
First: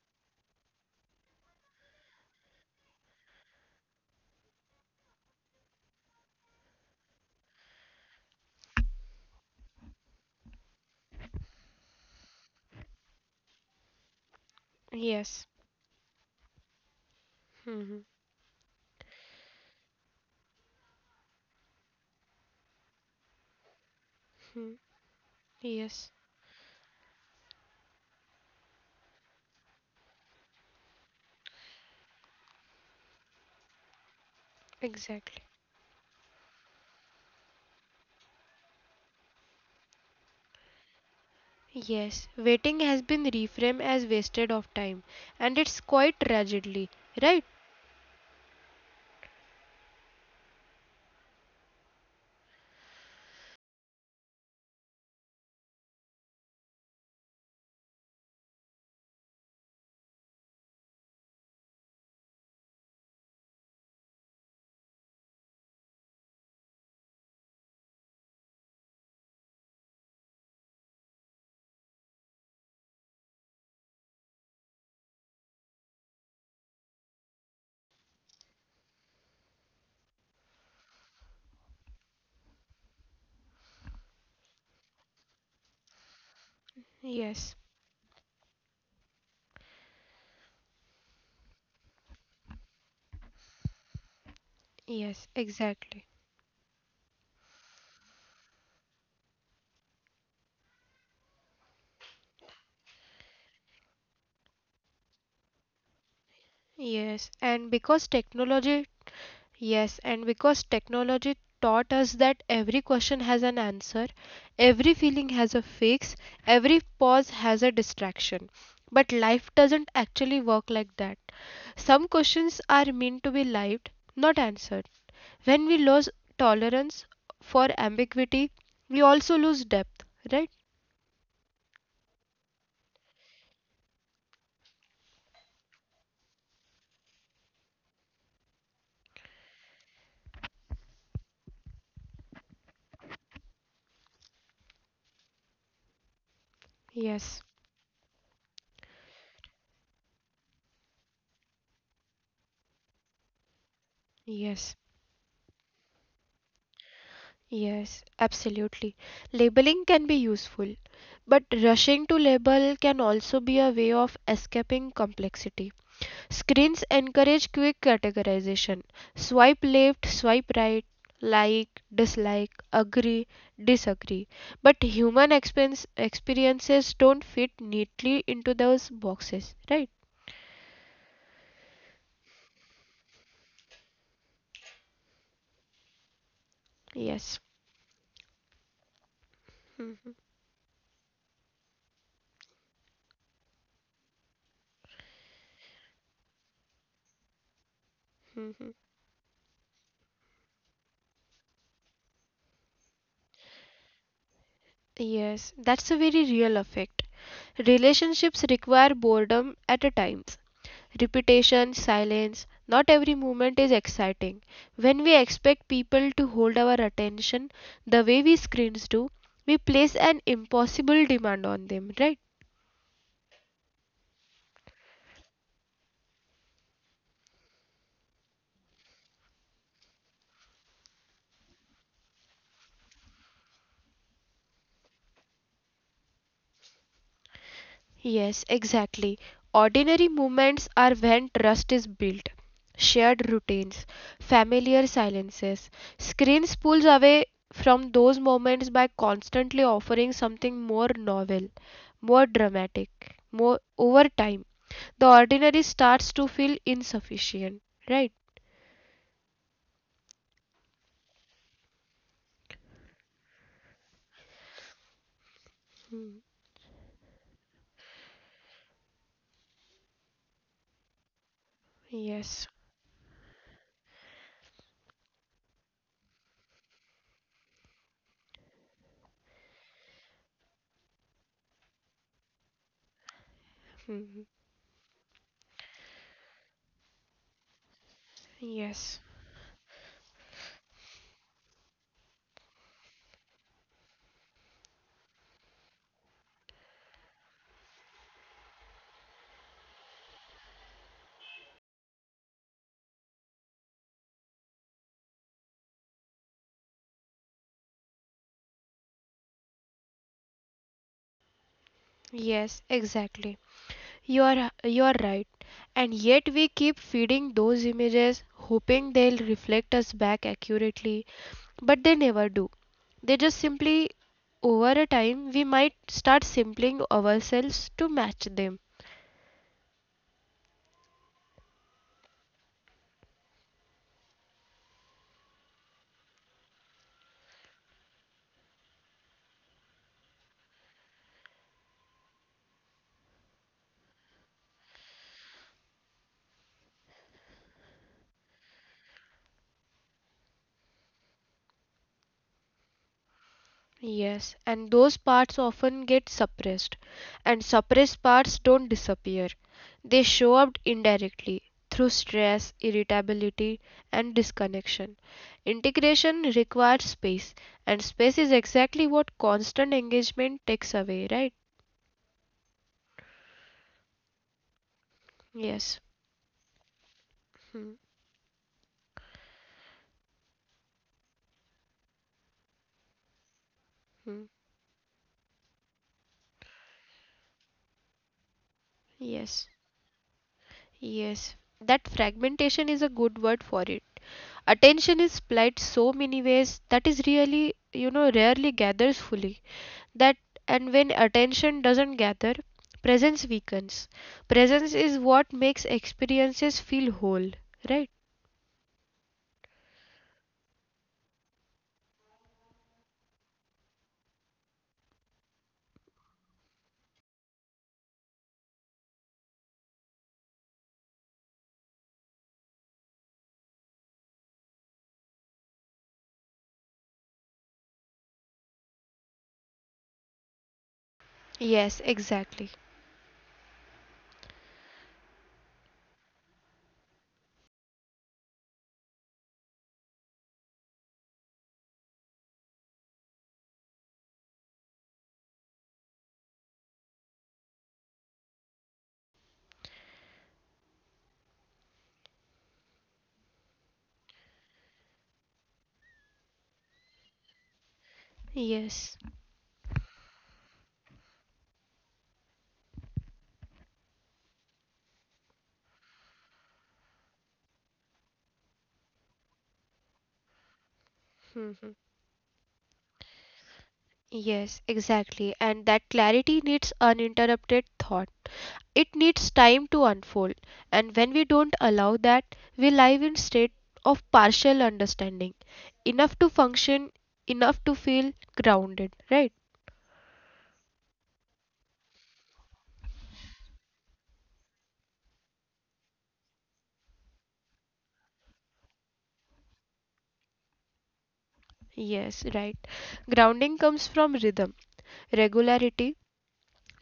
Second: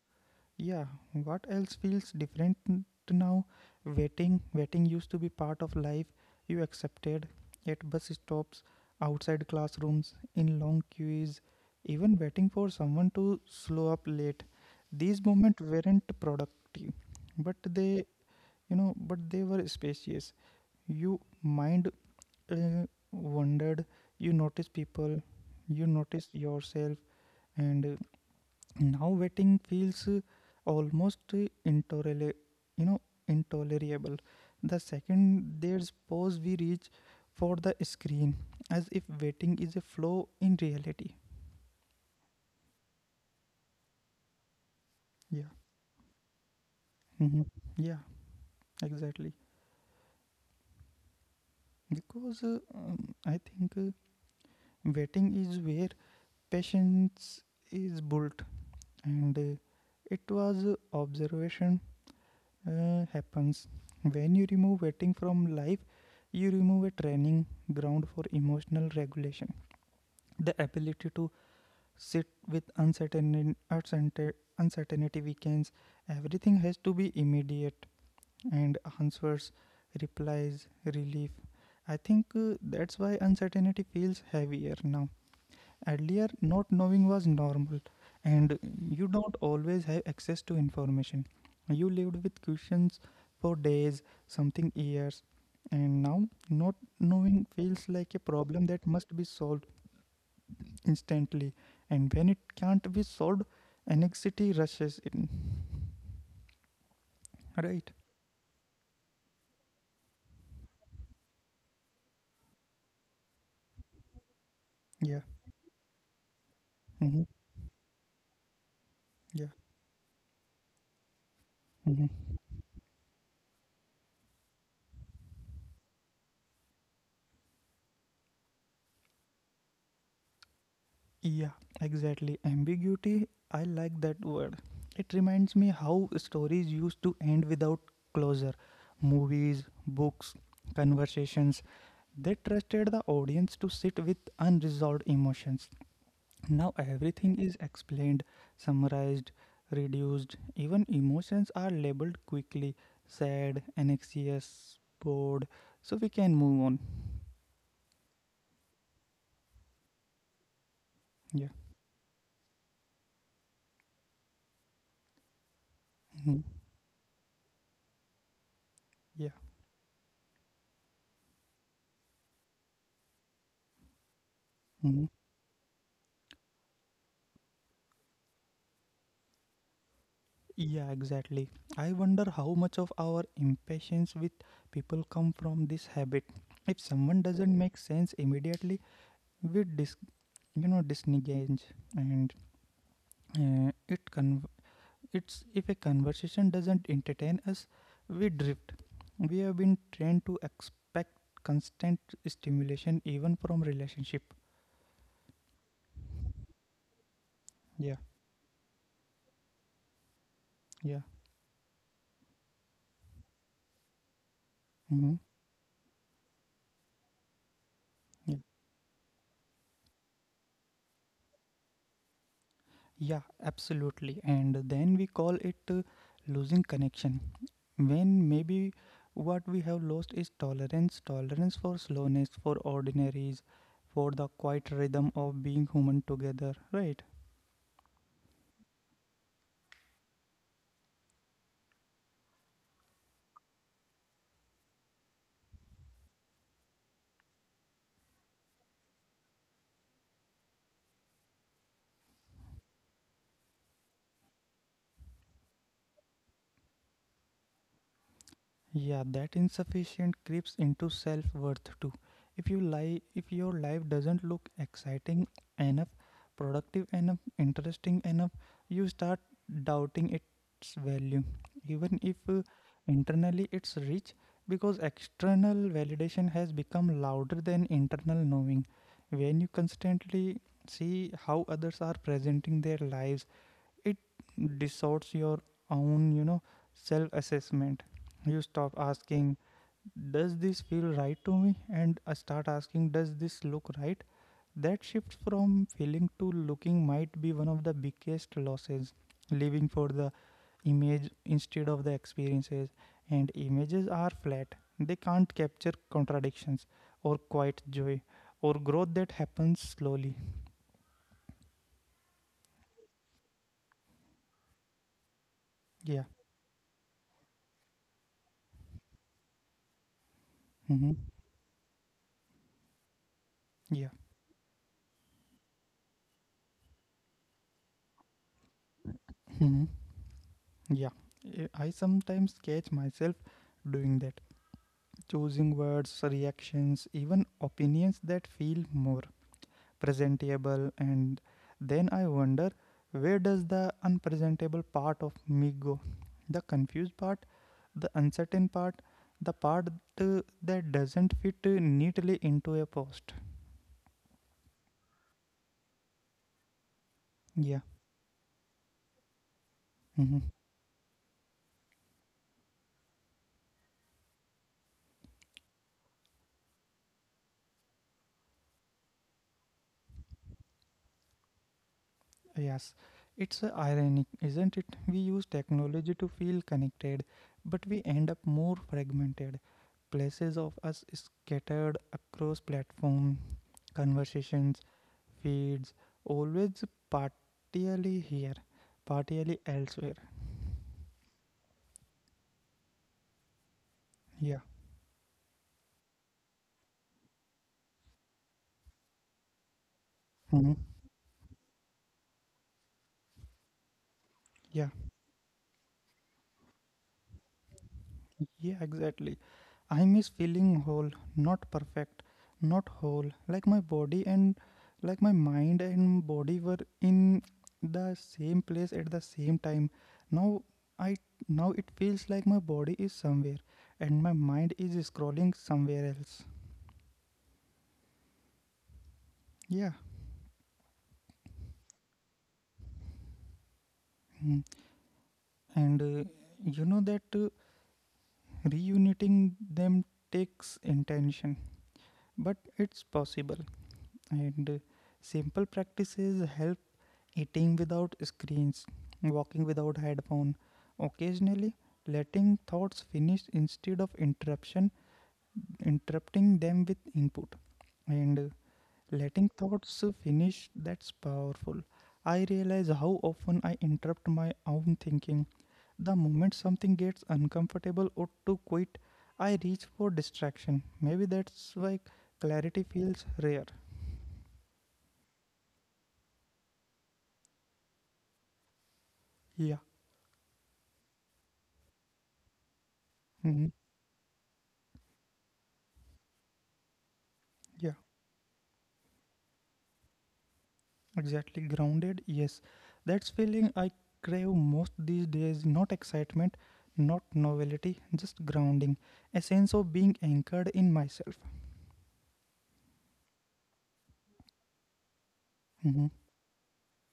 S1: Yeah, what else feels different to now? Waiting used to be part of life. You accepted at bus stops, outside classrooms, in long queues, even waiting for someone to slow up late. These
S2: Yes.
S1: moments weren't productive, but
S2: Mhm.
S1: they were spacious. You mind uh, wondered. You noticed
S2: Hmm.
S1: people. You
S2: Yes,
S1: noticed yourself, and now waiting feels almost you know, intolerable. The
S2: exactly.
S1: second there's pause we reach for the screen, as if waiting is a flow in reality.
S2: Yes, waiting has been reframed as wasted of time, and it's quite
S1: Yeah,
S2: tragedy, right?
S1: hmm, yeah, exactly. Because I think waiting is where patience is built, and it was observation happens. When you remove waiting from life, you remove a training ground for emotional regulation. The ability to sit with uncertainty weakens. Everything has to be immediate, and answers, replies, relief. I think that's why uncertainty feels heavier now.
S2: Yes,
S1: Earlier, not knowing was normal, and you don't always have access to information. You lived with questions for
S2: yes,
S1: days,
S2: exactly.
S1: something years, and now not knowing feels like a problem that must be solved instantly. And when it can't be solved, anxiety rushes in.
S2: Yes,
S1: Right?
S2: and because technology taught us that every question has an answer, every feeling has a
S1: Yeah.
S2: fix, every pause
S1: Hmm.
S2: has a distraction. But life
S1: Yeah.
S2: doesn't actually work like that. Some
S1: Hmm.
S2: questions are meant to be lived, not answered. When we lose tolerance for ambiguity, we also lose depth, right?
S1: Yeah, exactly. Ambiguity, I like that word. It reminds me how stories used to end without closure. Movies, books, conversations. They trusted the audience to sit with unresolved emotions. Now everything
S2: Yes,
S1: is explained, summarized, reduced. Even emotions are labeled quickly: sad, anxious,
S2: yes,
S1: bored. So we can move on.
S2: yes, absolutely. Labeling can be useful,
S1: Yeah.
S2: but rushing to label can also be a way of escaping complexity.
S1: Mhm.
S2: Screens encourage quick categorization.
S1: Yeah.
S2: Swipe left, swipe right, like, dislike, agree, disagree. But
S1: Mhm.
S2: human expense experiences don't fit neatly into those boxes, right?
S1: Yeah, exactly. I wonder how much of our impatience with people come from this habit. If someone
S2: Yes.
S1: doesn't make sense immediately, we disengage, and uh, it con it's if a conversation doesn't entertain us, we drift.
S2: Mhm.
S1: We have been trained to expect constant stimulation even from relationship.
S2: Yes, that's a very real effect.
S1: Yeah,
S2: Relationships require boredom at a times.
S1: yeah,
S2: Repetition, silence, not every moment is exciting. When
S1: hmm,
S2: we expect people to hold our attention the
S1: yeah.
S2: way we screens do, we place an impossible demand on them, right?
S1: Yeah, absolutely. And then we call it losing connection, when maybe what we have lost is tolerance for slowness, for ordinaries, for the quiet rhythm of being human together, right?
S2: Yes, exactly. Ordinary moments are when trust is built. Shared routines, familiar silences. Screens pulls away from those moments by constantly offering something more novel, more dramatic, more over time. The ordinary starts to feel insufficient, right?
S1: Yeah, that insufficient creeps into self worth too. If you lie, if your life doesn't look exciting enough, productive enough, interesting enough, you start doubting its value. Even if
S2: Yes,
S1: internally it's rich, because external validation has become louder than internal knowing. When you constantly see how others are presenting their lives, it distorts your own, self assessment. You stop
S2: yes,
S1: asking, does this feel right to me, and start asking, does this look right? That shift from feeling to looking might be one of the biggest losses, living for the image instead of the experiences. And images are flat, they can't capture contradictions or quiet joy or growth that happens slowly.
S2: yes, exactly. You are right. And
S1: Yeah.
S2: yet we keep feeding those images hoping they'll reflect us back
S1: Mm-hmm.
S2: accurately, but they never do. They just simply
S1: Yeah.
S2: over a time we might start simpling ourselves to match them.
S1: Mm-hmm. Yeah, I sometimes catch myself doing that, choosing words, reactions, even opinions that feel more presentable, and then I wonder, where does the unpresentable part of me go? The confused part, the uncertain part, the part that doesn't fit neatly into a post.
S2: Yes, and those parts often get suppressed, and
S1: Yeah.
S2: suppressed parts don't disappear. They show
S1: Mhm.
S2: up indirectly through stress, irritability, and disconnection. Integration requires space, and space is exactly what constant engagement takes away, right?
S1: Yes, it's ironic, isn't it? We use
S2: Yes.
S1: technology to feel connected,
S2: Hmm,
S1: but we end up more fragmented. Places of us scattered across platform,
S2: hmm.
S1: conversations, feeds, always partially here,
S2: Yes.
S1: partially elsewhere.
S2: Yes. That fragmentation is a good word for it.
S1: Yeah.
S2: Attention is split so many ways that is really, you know, rarely gathers fully. That
S1: Mhm.
S2: And when attention doesn't gather, presence weakens.
S1: Yeah.
S2: Presence is what makes experiences feel whole, right?
S1: Yeah, exactly. I miss feeling whole, not perfect, not whole. Like my mind and body were in the same place at the same time. Now I now it feels like my body is somewhere and my mind is scrolling somewhere else. Yeah.
S2: Yes, exactly.
S1: Mm. And that reuniting them takes intention, but it's possible. And simple practices help: eating without screens, walking without headphone, occasionally letting thoughts finish instead of interrupting them with input. And
S2: Yes,
S1: letting thoughts finish, that's powerful. I realize how often I interrupt my own thinking. The moment something gets uncomfortable or too quiet, I reach for distraction. Maybe that's why clarity feels rare.
S2: yes, exactly. And that clarity needs uninterrupted thought. It needs
S1: Yeah.
S2: time to unfold. And when we don't allow that, we live in
S1: Mhm.
S2: state of partial understanding, enough to function,
S1: Yeah.
S2: enough to feel grounded, right?
S1: Exactly, grounded, yes. That's feeling I crave most these days, not excitement, not novelty, just grounding, a sense of being anchored in myself.
S2: Yes, right. Grounding comes from rhythm,
S1: Hmm.
S2: regularity,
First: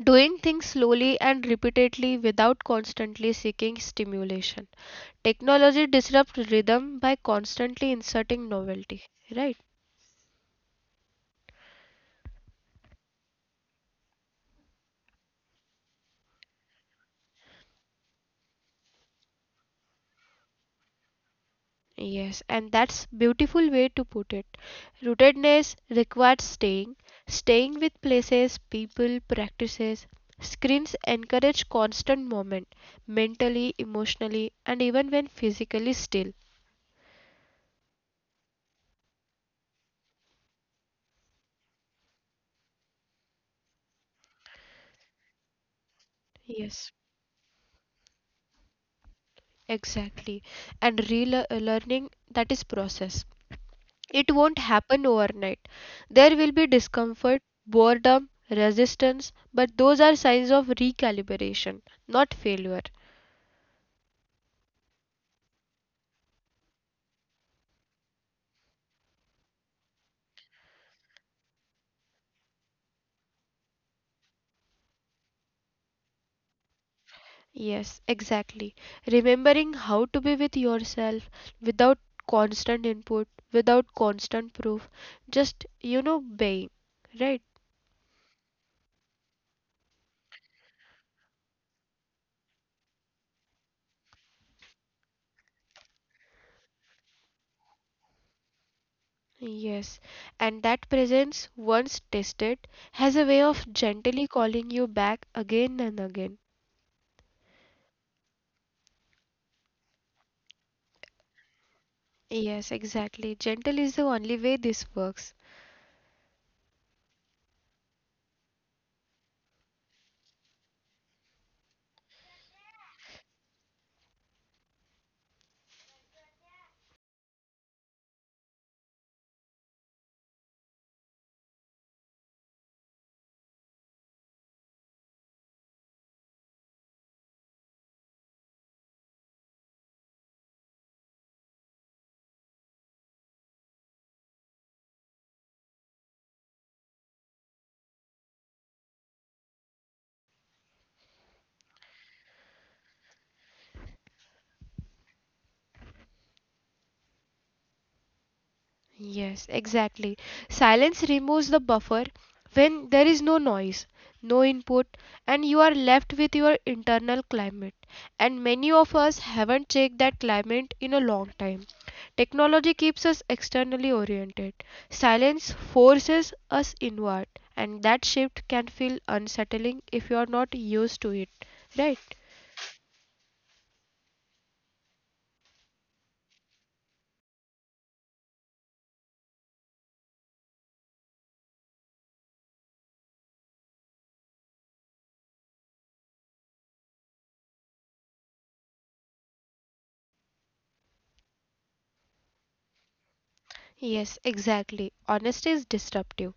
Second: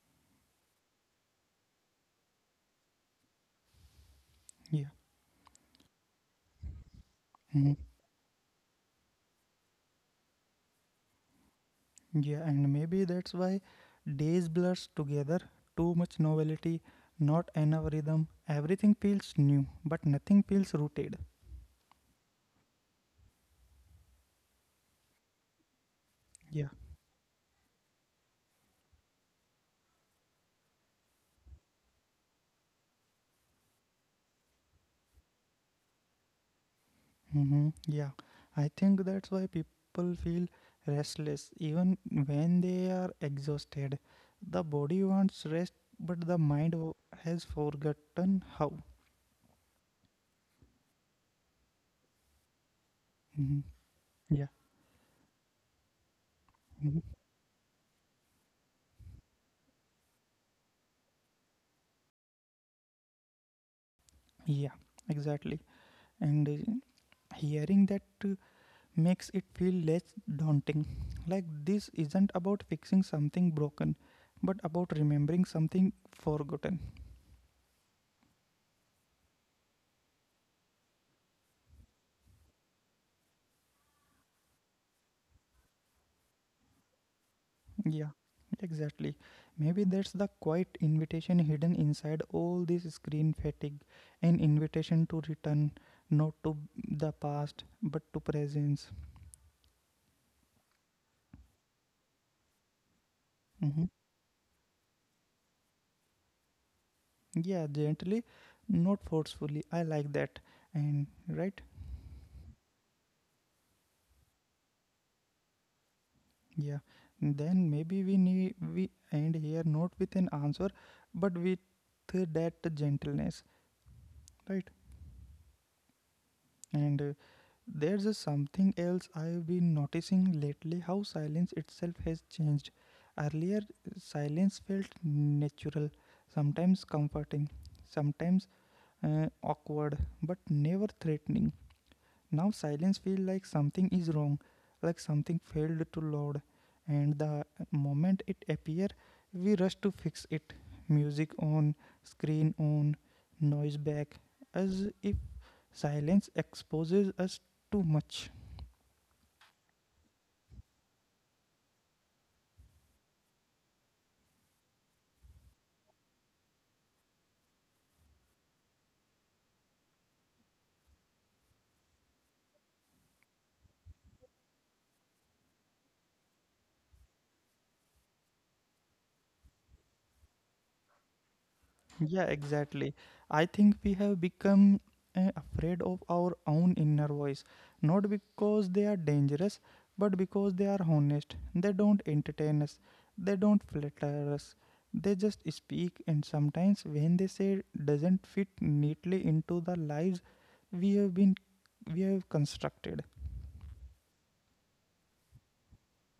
S2: doing things slowly and repeatedly without constantly seeking stimulation.
S1: Yeah.
S2: Technology disrupts rhythm by
S1: Hmm.
S2: constantly inserting novelty, right?
S1: Yeah, and maybe that's why days blurs together, too much novelty, not enough rhythm. Everything feels new, but nothing feels rooted.
S2: Yes, and that's beautiful way to put it. Rootedness requires
S1: Yeah.
S2: staying, staying with places, people, practices. Screens encourage constant movement, mentally, emotionally, and even when physically still.
S1: Mm-hmm. Yeah, I think that's why people feel restless even when they are exhausted. The body wants rest, but the mind
S2: Yes,
S1: has forgotten how.
S2: exactly. And relearning that is process.
S1: Mm-hmm.
S2: It won't
S1: Yeah.
S2: happen overnight. There will be
S1: Mhm.
S2: discomfort, boredom, resistance, but those are signs of recalibration, not failure.
S1: Yeah, exactly. And hearing that makes it feel less daunting. Like this isn't about fixing something broken, but about remembering something forgotten.
S2: Yes, exactly. Remembering how to be with yourself without constant input, without constant proof, just, you know, being, right?
S1: Yeah, exactly. Maybe that's the quiet invitation hidden inside all this screen fatigue, an invitation to return not to the past but to presence.
S2: Yes, and that presence, once tested, has a way of
S1: Hmm.
S2: gently calling you back again and again.
S1: Yeah, gently, not forcefully. I like that. And right?
S2: Yes, exactly. Gentle is the only way this works.
S1: Yeah. Then maybe we end here not with an answer, but with that gentleness, right? And there's a something else I've been noticing lately, how silence itself has changed. Earlier, silence felt natural, sometimes comforting, sometimes awkward, but never threatening. Now, silence feels like something is wrong, like something failed to load, and the moment it appears, we rush to fix it. Music on, screen on, noise back, as if silence exposes us too much.
S2: Yes, exactly. Silence removes the buffer when there is no noise, no input, and you are left with your internal climate. And many of us haven't checked that climate in a long time. Technology keeps us externally oriented. Silence forces us inward, and that shift can feel unsettling if you are not used to it, right?
S1: Yeah, exactly. I think we have become afraid of our own inner voice, not because they are dangerous, but because they are honest. They don't entertain us, they don't flatter us. They just speak, and sometimes when they say doesn't fit neatly into the lives we have been we have constructed.
S2: Yes, exactly. Honesty is disruptive,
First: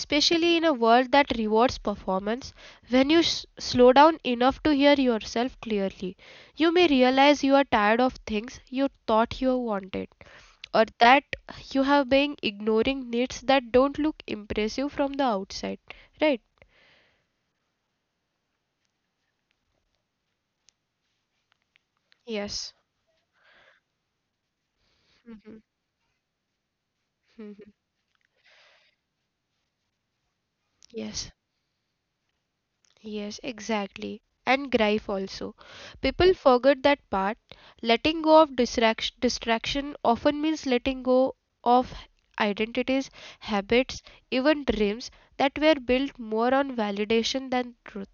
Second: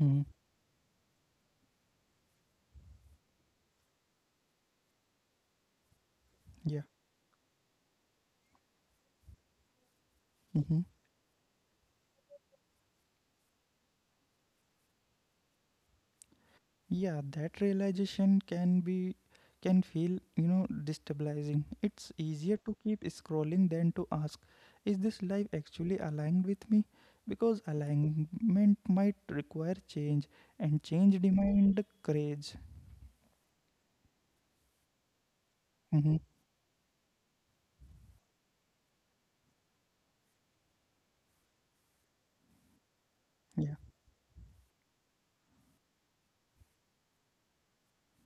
S1: Mm.
S2: in a world that rewards performance. When you s slow down enough to hear yourself clearly, you
S1: Yeah.
S2: may realize you are tired of things you thought you wanted,
S1: Mm-hmm.
S2: or that you have been ignoring needs that don't look impressive from the outside. Right?
S1: Yeah, that realization can feel, destabilizing. It's easier to
S2: Yes.
S1: keep scrolling than to ask, is this life
S2: Hmm.
S1: actually aligned with me? Because
S2: Hmm.
S1: alignment might require change, and change
S2: Yes.
S1: demand courage.
S2: Yes, exactly. And grief also.
S1: Mm-hmm.
S2: People forget that part. Letting go of distraction often means letting go of identities,
S1: Yeah,
S2: habits, even dreams that were built more on validation than truth.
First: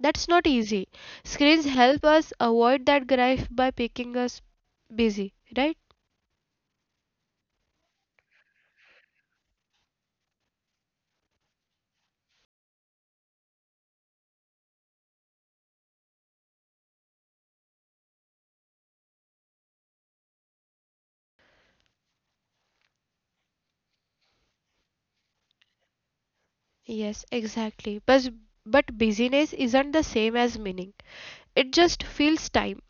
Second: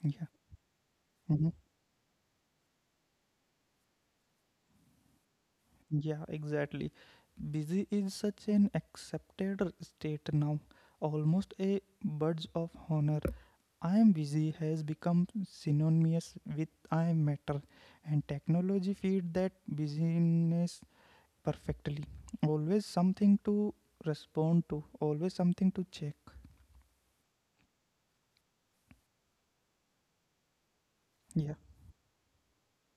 S2: That's
S1: yeah,
S2: not easy.
S1: mm-hmm,
S2: Screens help us avoid that grief by picking us busy, right?
S1: yeah, exactly. Busy is such an accepted state now, almost a badge of honor. I am busy has become synonymous with I am matter, and technology feed that busyness perfectly. Always something to respond to, always something to check.
S2: Yes, exactly. But busyness isn't the same as meaning.
S1: Yeah,
S2: It just feels time.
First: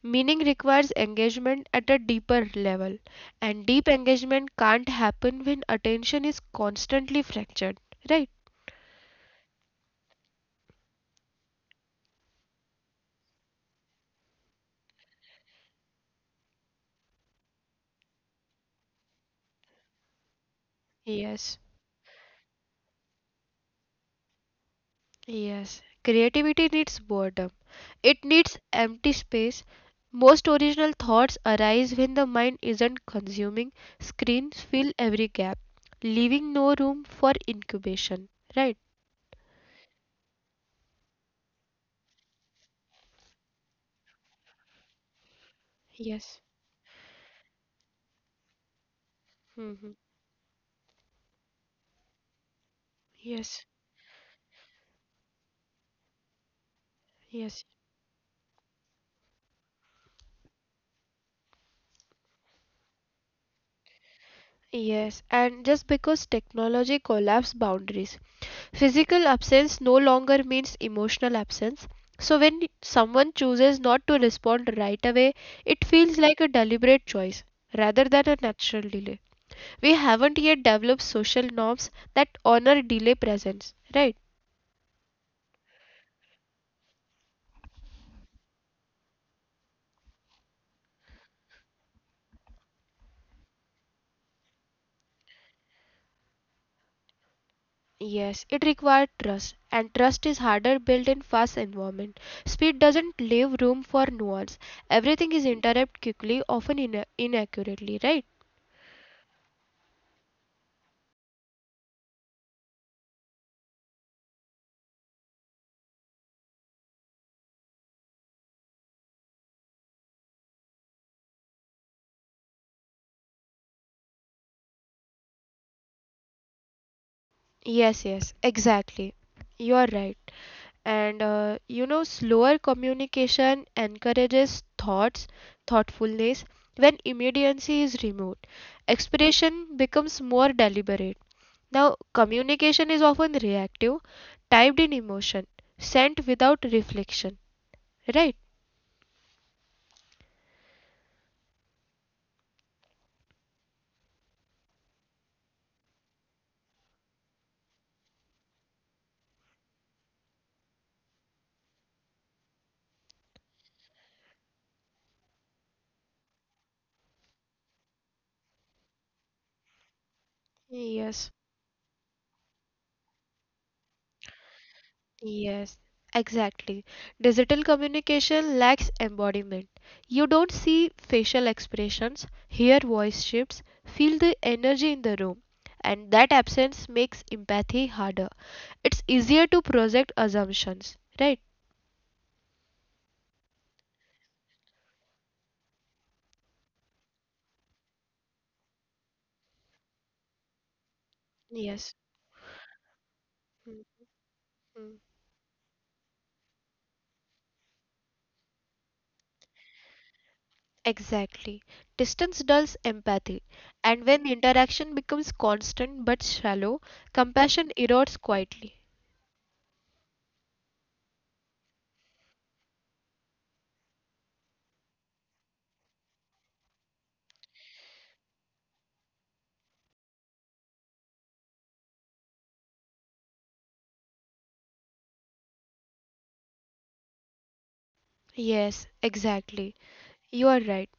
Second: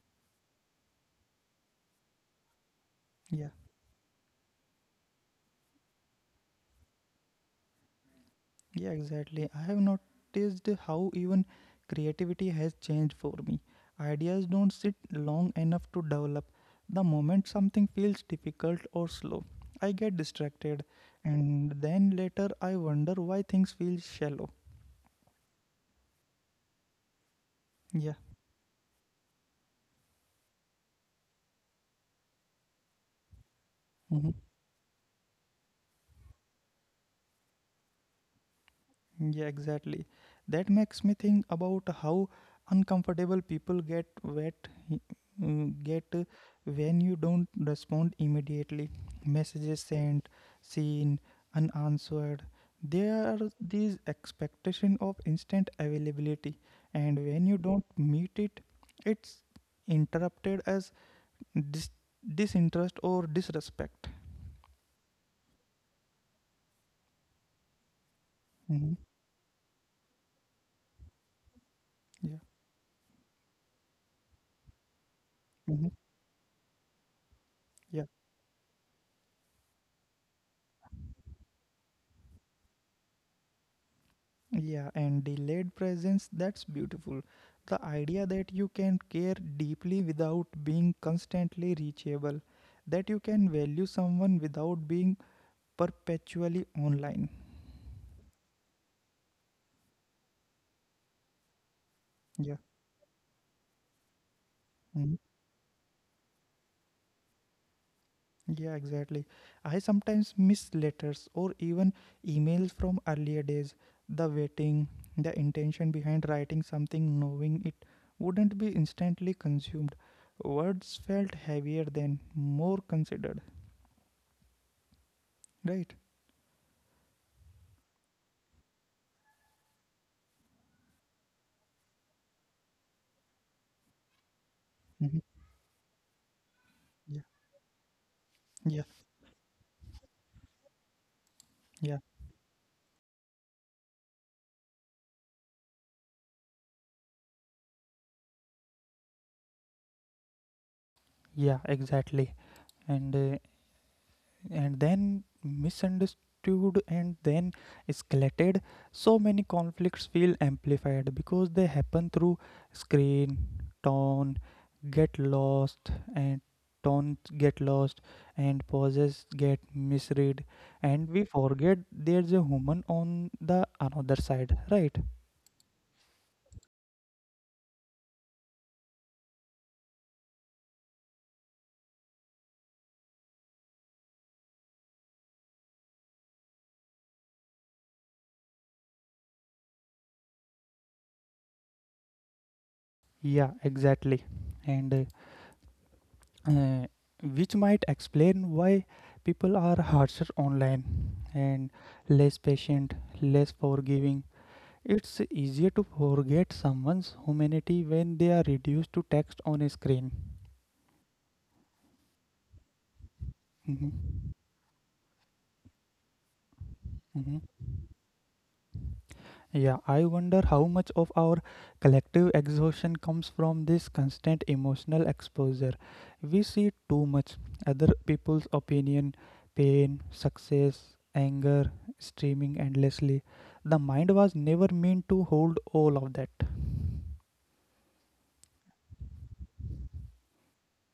S2: Meaning requires engagement at a deeper level,
S1: yeah,
S2: and deep engagement can't happen when attention is constantly fractured, right?
S1: yeah, exactly. I have noticed how even creativity has changed for me. Ideas don't sit long enough to develop. The moment something feels difficult or slow, I get distracted,
S2: Yes,
S1: and then later I wonder why things feel shallow.
S2: yes. Creativity needs boredom,
S1: Yeah.
S2: it needs empty space. Most original thoughts arise when the mind isn't consuming.
S1: Mhm.
S2: Screens fill every gap, leaving no room for incubation, right?
S1: Yeah, exactly. That makes me think about how uncomfortable people get
S2: Yes.
S1: when you don't respond immediately. Messages
S2: Hmm.
S1: sent, seen, unanswered. There are
S2: Yes.
S1: these expectation of instant availability, and when
S2: Yes.
S1: you don't meet it, it's interrupted as dis- disinterest or disrespect.
S2: Yes, and just because technology collapsed boundaries,
S1: Mhm.
S2: physical absence no longer means emotional absence. So,
S1: Yeah.
S2: when someone chooses not to respond right away, it
S1: Mhm.
S2: feels like a deliberate choice rather
S1: Yeah.
S2: than a natural delay. We haven't yet developed social norms that honor delay presence, right?
S1: Yeah, and delayed presence, that's beautiful. The idea that you can care deeply without being constantly reachable, that you can value someone without being perpetually online.
S2: Yes, it required trust, and trust is harder built in fast environment.
S1: Yeah.
S2: Speed doesn't leave room for nuance.
S1: Mhm.
S2: Everything is interrupted quickly, often inaccurately, right?
S1: Yeah, exactly. I sometimes miss letters or even emails from earlier days. The waiting, the intention behind writing something, knowing it wouldn't be instantly consumed. Words felt heavier then, more considered, right?
S2: Yes, exactly. You are right. And you know, slower communication encourages
S1: Mm-hmm.
S2: thoughtfulness. When
S1: Yeah,
S2: immediacy is removed,
S1: yeah,
S2: expression becomes more deliberate. Now,
S1: yeah,
S2: communication is often reactive, typed in emotion, sent without reflection, right?
S1: yeah, exactly. And uh, and then misunderstood, and then escalated. So many conflicts feel amplified because they happen through screen, tone, get lost, and tone get lost, and pauses get misread, and
S2: Yes.
S1: we forget there's a human on the another side, right?
S2: Yes, exactly. Digital communication lacks embodiment. You don't see facial expressions, hear voice shifts, feel the energy in the room, and that absence makes empathy harder. It's easier to project assumptions, right?
S1: Yeah, exactly. And uh, which might explain why people are harsher online and
S2: Yes.
S1: less patient, less
S2: Mm,
S1: forgiving.
S2: mm.
S1: It's easier to forget someone's humanity when they are reduced to text on a screen.
S2: Exactly. Distance dulls empathy,
S1: Mhm,
S2: and when interaction becomes constant but shallow, compassion
S1: mhm.
S2: erodes quietly.
S1: Yeah, I wonder how much of our collective exhaustion comes from this constant emotional exposure. We see too much other people's opinion, pain, success, anger, streaming endlessly. The mind was never meant to hold all of that.
S2: Yes, exactly. You are right.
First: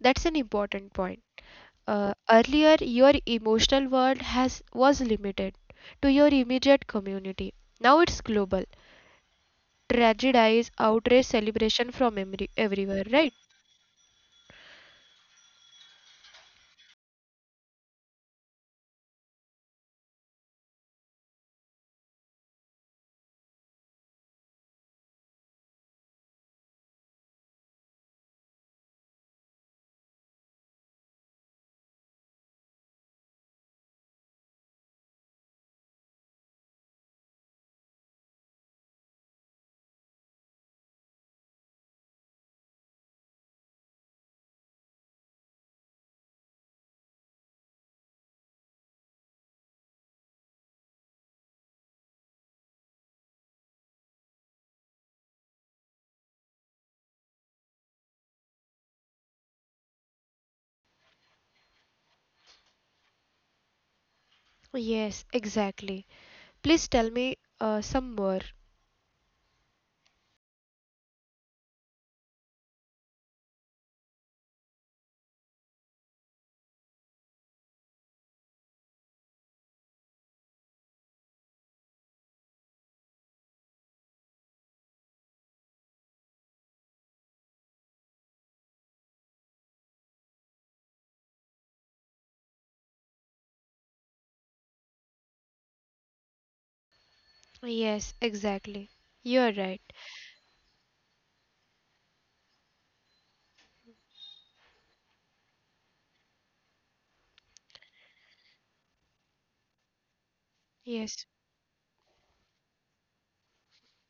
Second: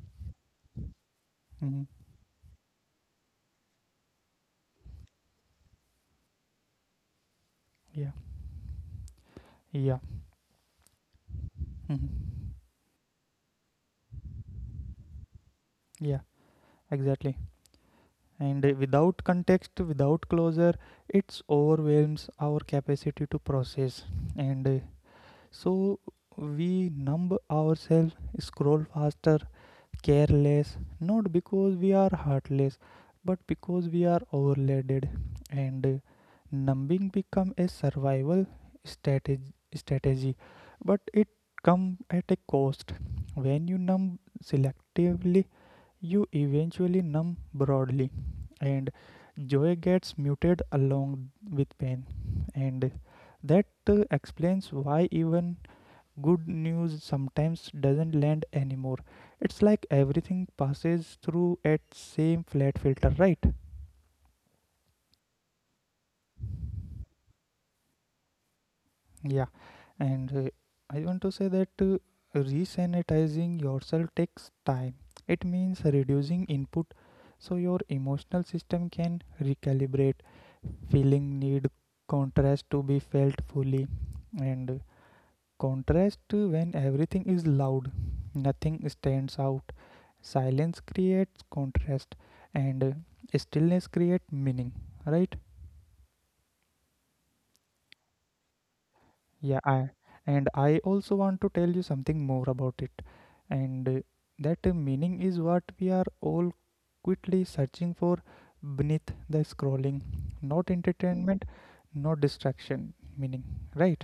S2: That's an important point.
S1: Mhm.
S2: Earlier, your emotional world has was limited to your immediate community. Now
S1: Yeah,
S2: it's global.
S1: yeah.
S2: Tragedies, outrage, celebration from
S1: Mhm.
S2: everywhere, right?
S1: Yeah, exactly. And without context, without closure, it overwhelms our capacity to process. And So we numb ourselves, scroll faster, careless, not because we are heartless, but because we are overloaded. And numbing become a survival strategy, but it come at a cost. When you numb selectively, you eventually numb broadly, and joy gets muted along with pain. And that explains why even good news sometimes doesn't land anymore. It's like everything passes through at same flat filter, right?
S2: Yes, exactly. Please tell me some more.
S1: Yeah, and I want to say that resanitizing yourself takes time. It means reducing input so your emotional system can recalibrate. Feeling need contrast to be felt fully, and contrast when everything is loud, nothing stands out. Silence creates contrast, and stillness creates meaning. Right?
S2: Yes, exactly. You're
S1: Yeah.
S2: right.
S1: I, and I also want to tell you something more about it, and that meaning is what we are all quickly searching for beneath the scrolling. Not
S2: Yes.
S1: entertainment, not distraction. Meaning. Right?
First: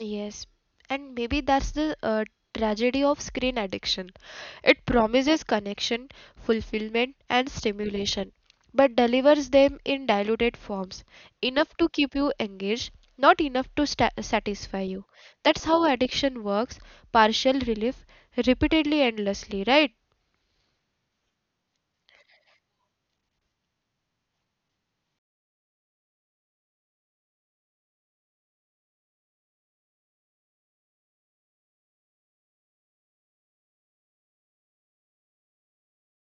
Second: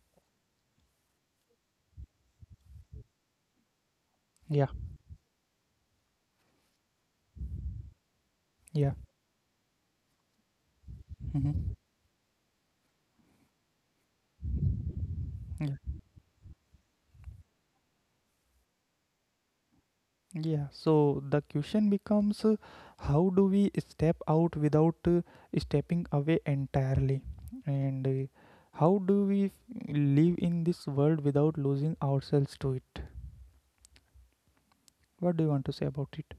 S2: Yes, and maybe that's the tragedy of screen addiction.
S1: Yeah.
S2: It promises connection, fulfillment, and stimulation,
S1: Yeah.
S2: but delivers them in diluted forms, enough
S1: hmm
S2: to keep you engaged, not enough to sta satisfy you. That's how addiction works, partial relief, repeatedly, endlessly, right?
S1: Yeah, so the question becomes how do we step out without stepping away entirely? And how do live in this world without losing ourselves to it? What do you want to say about it?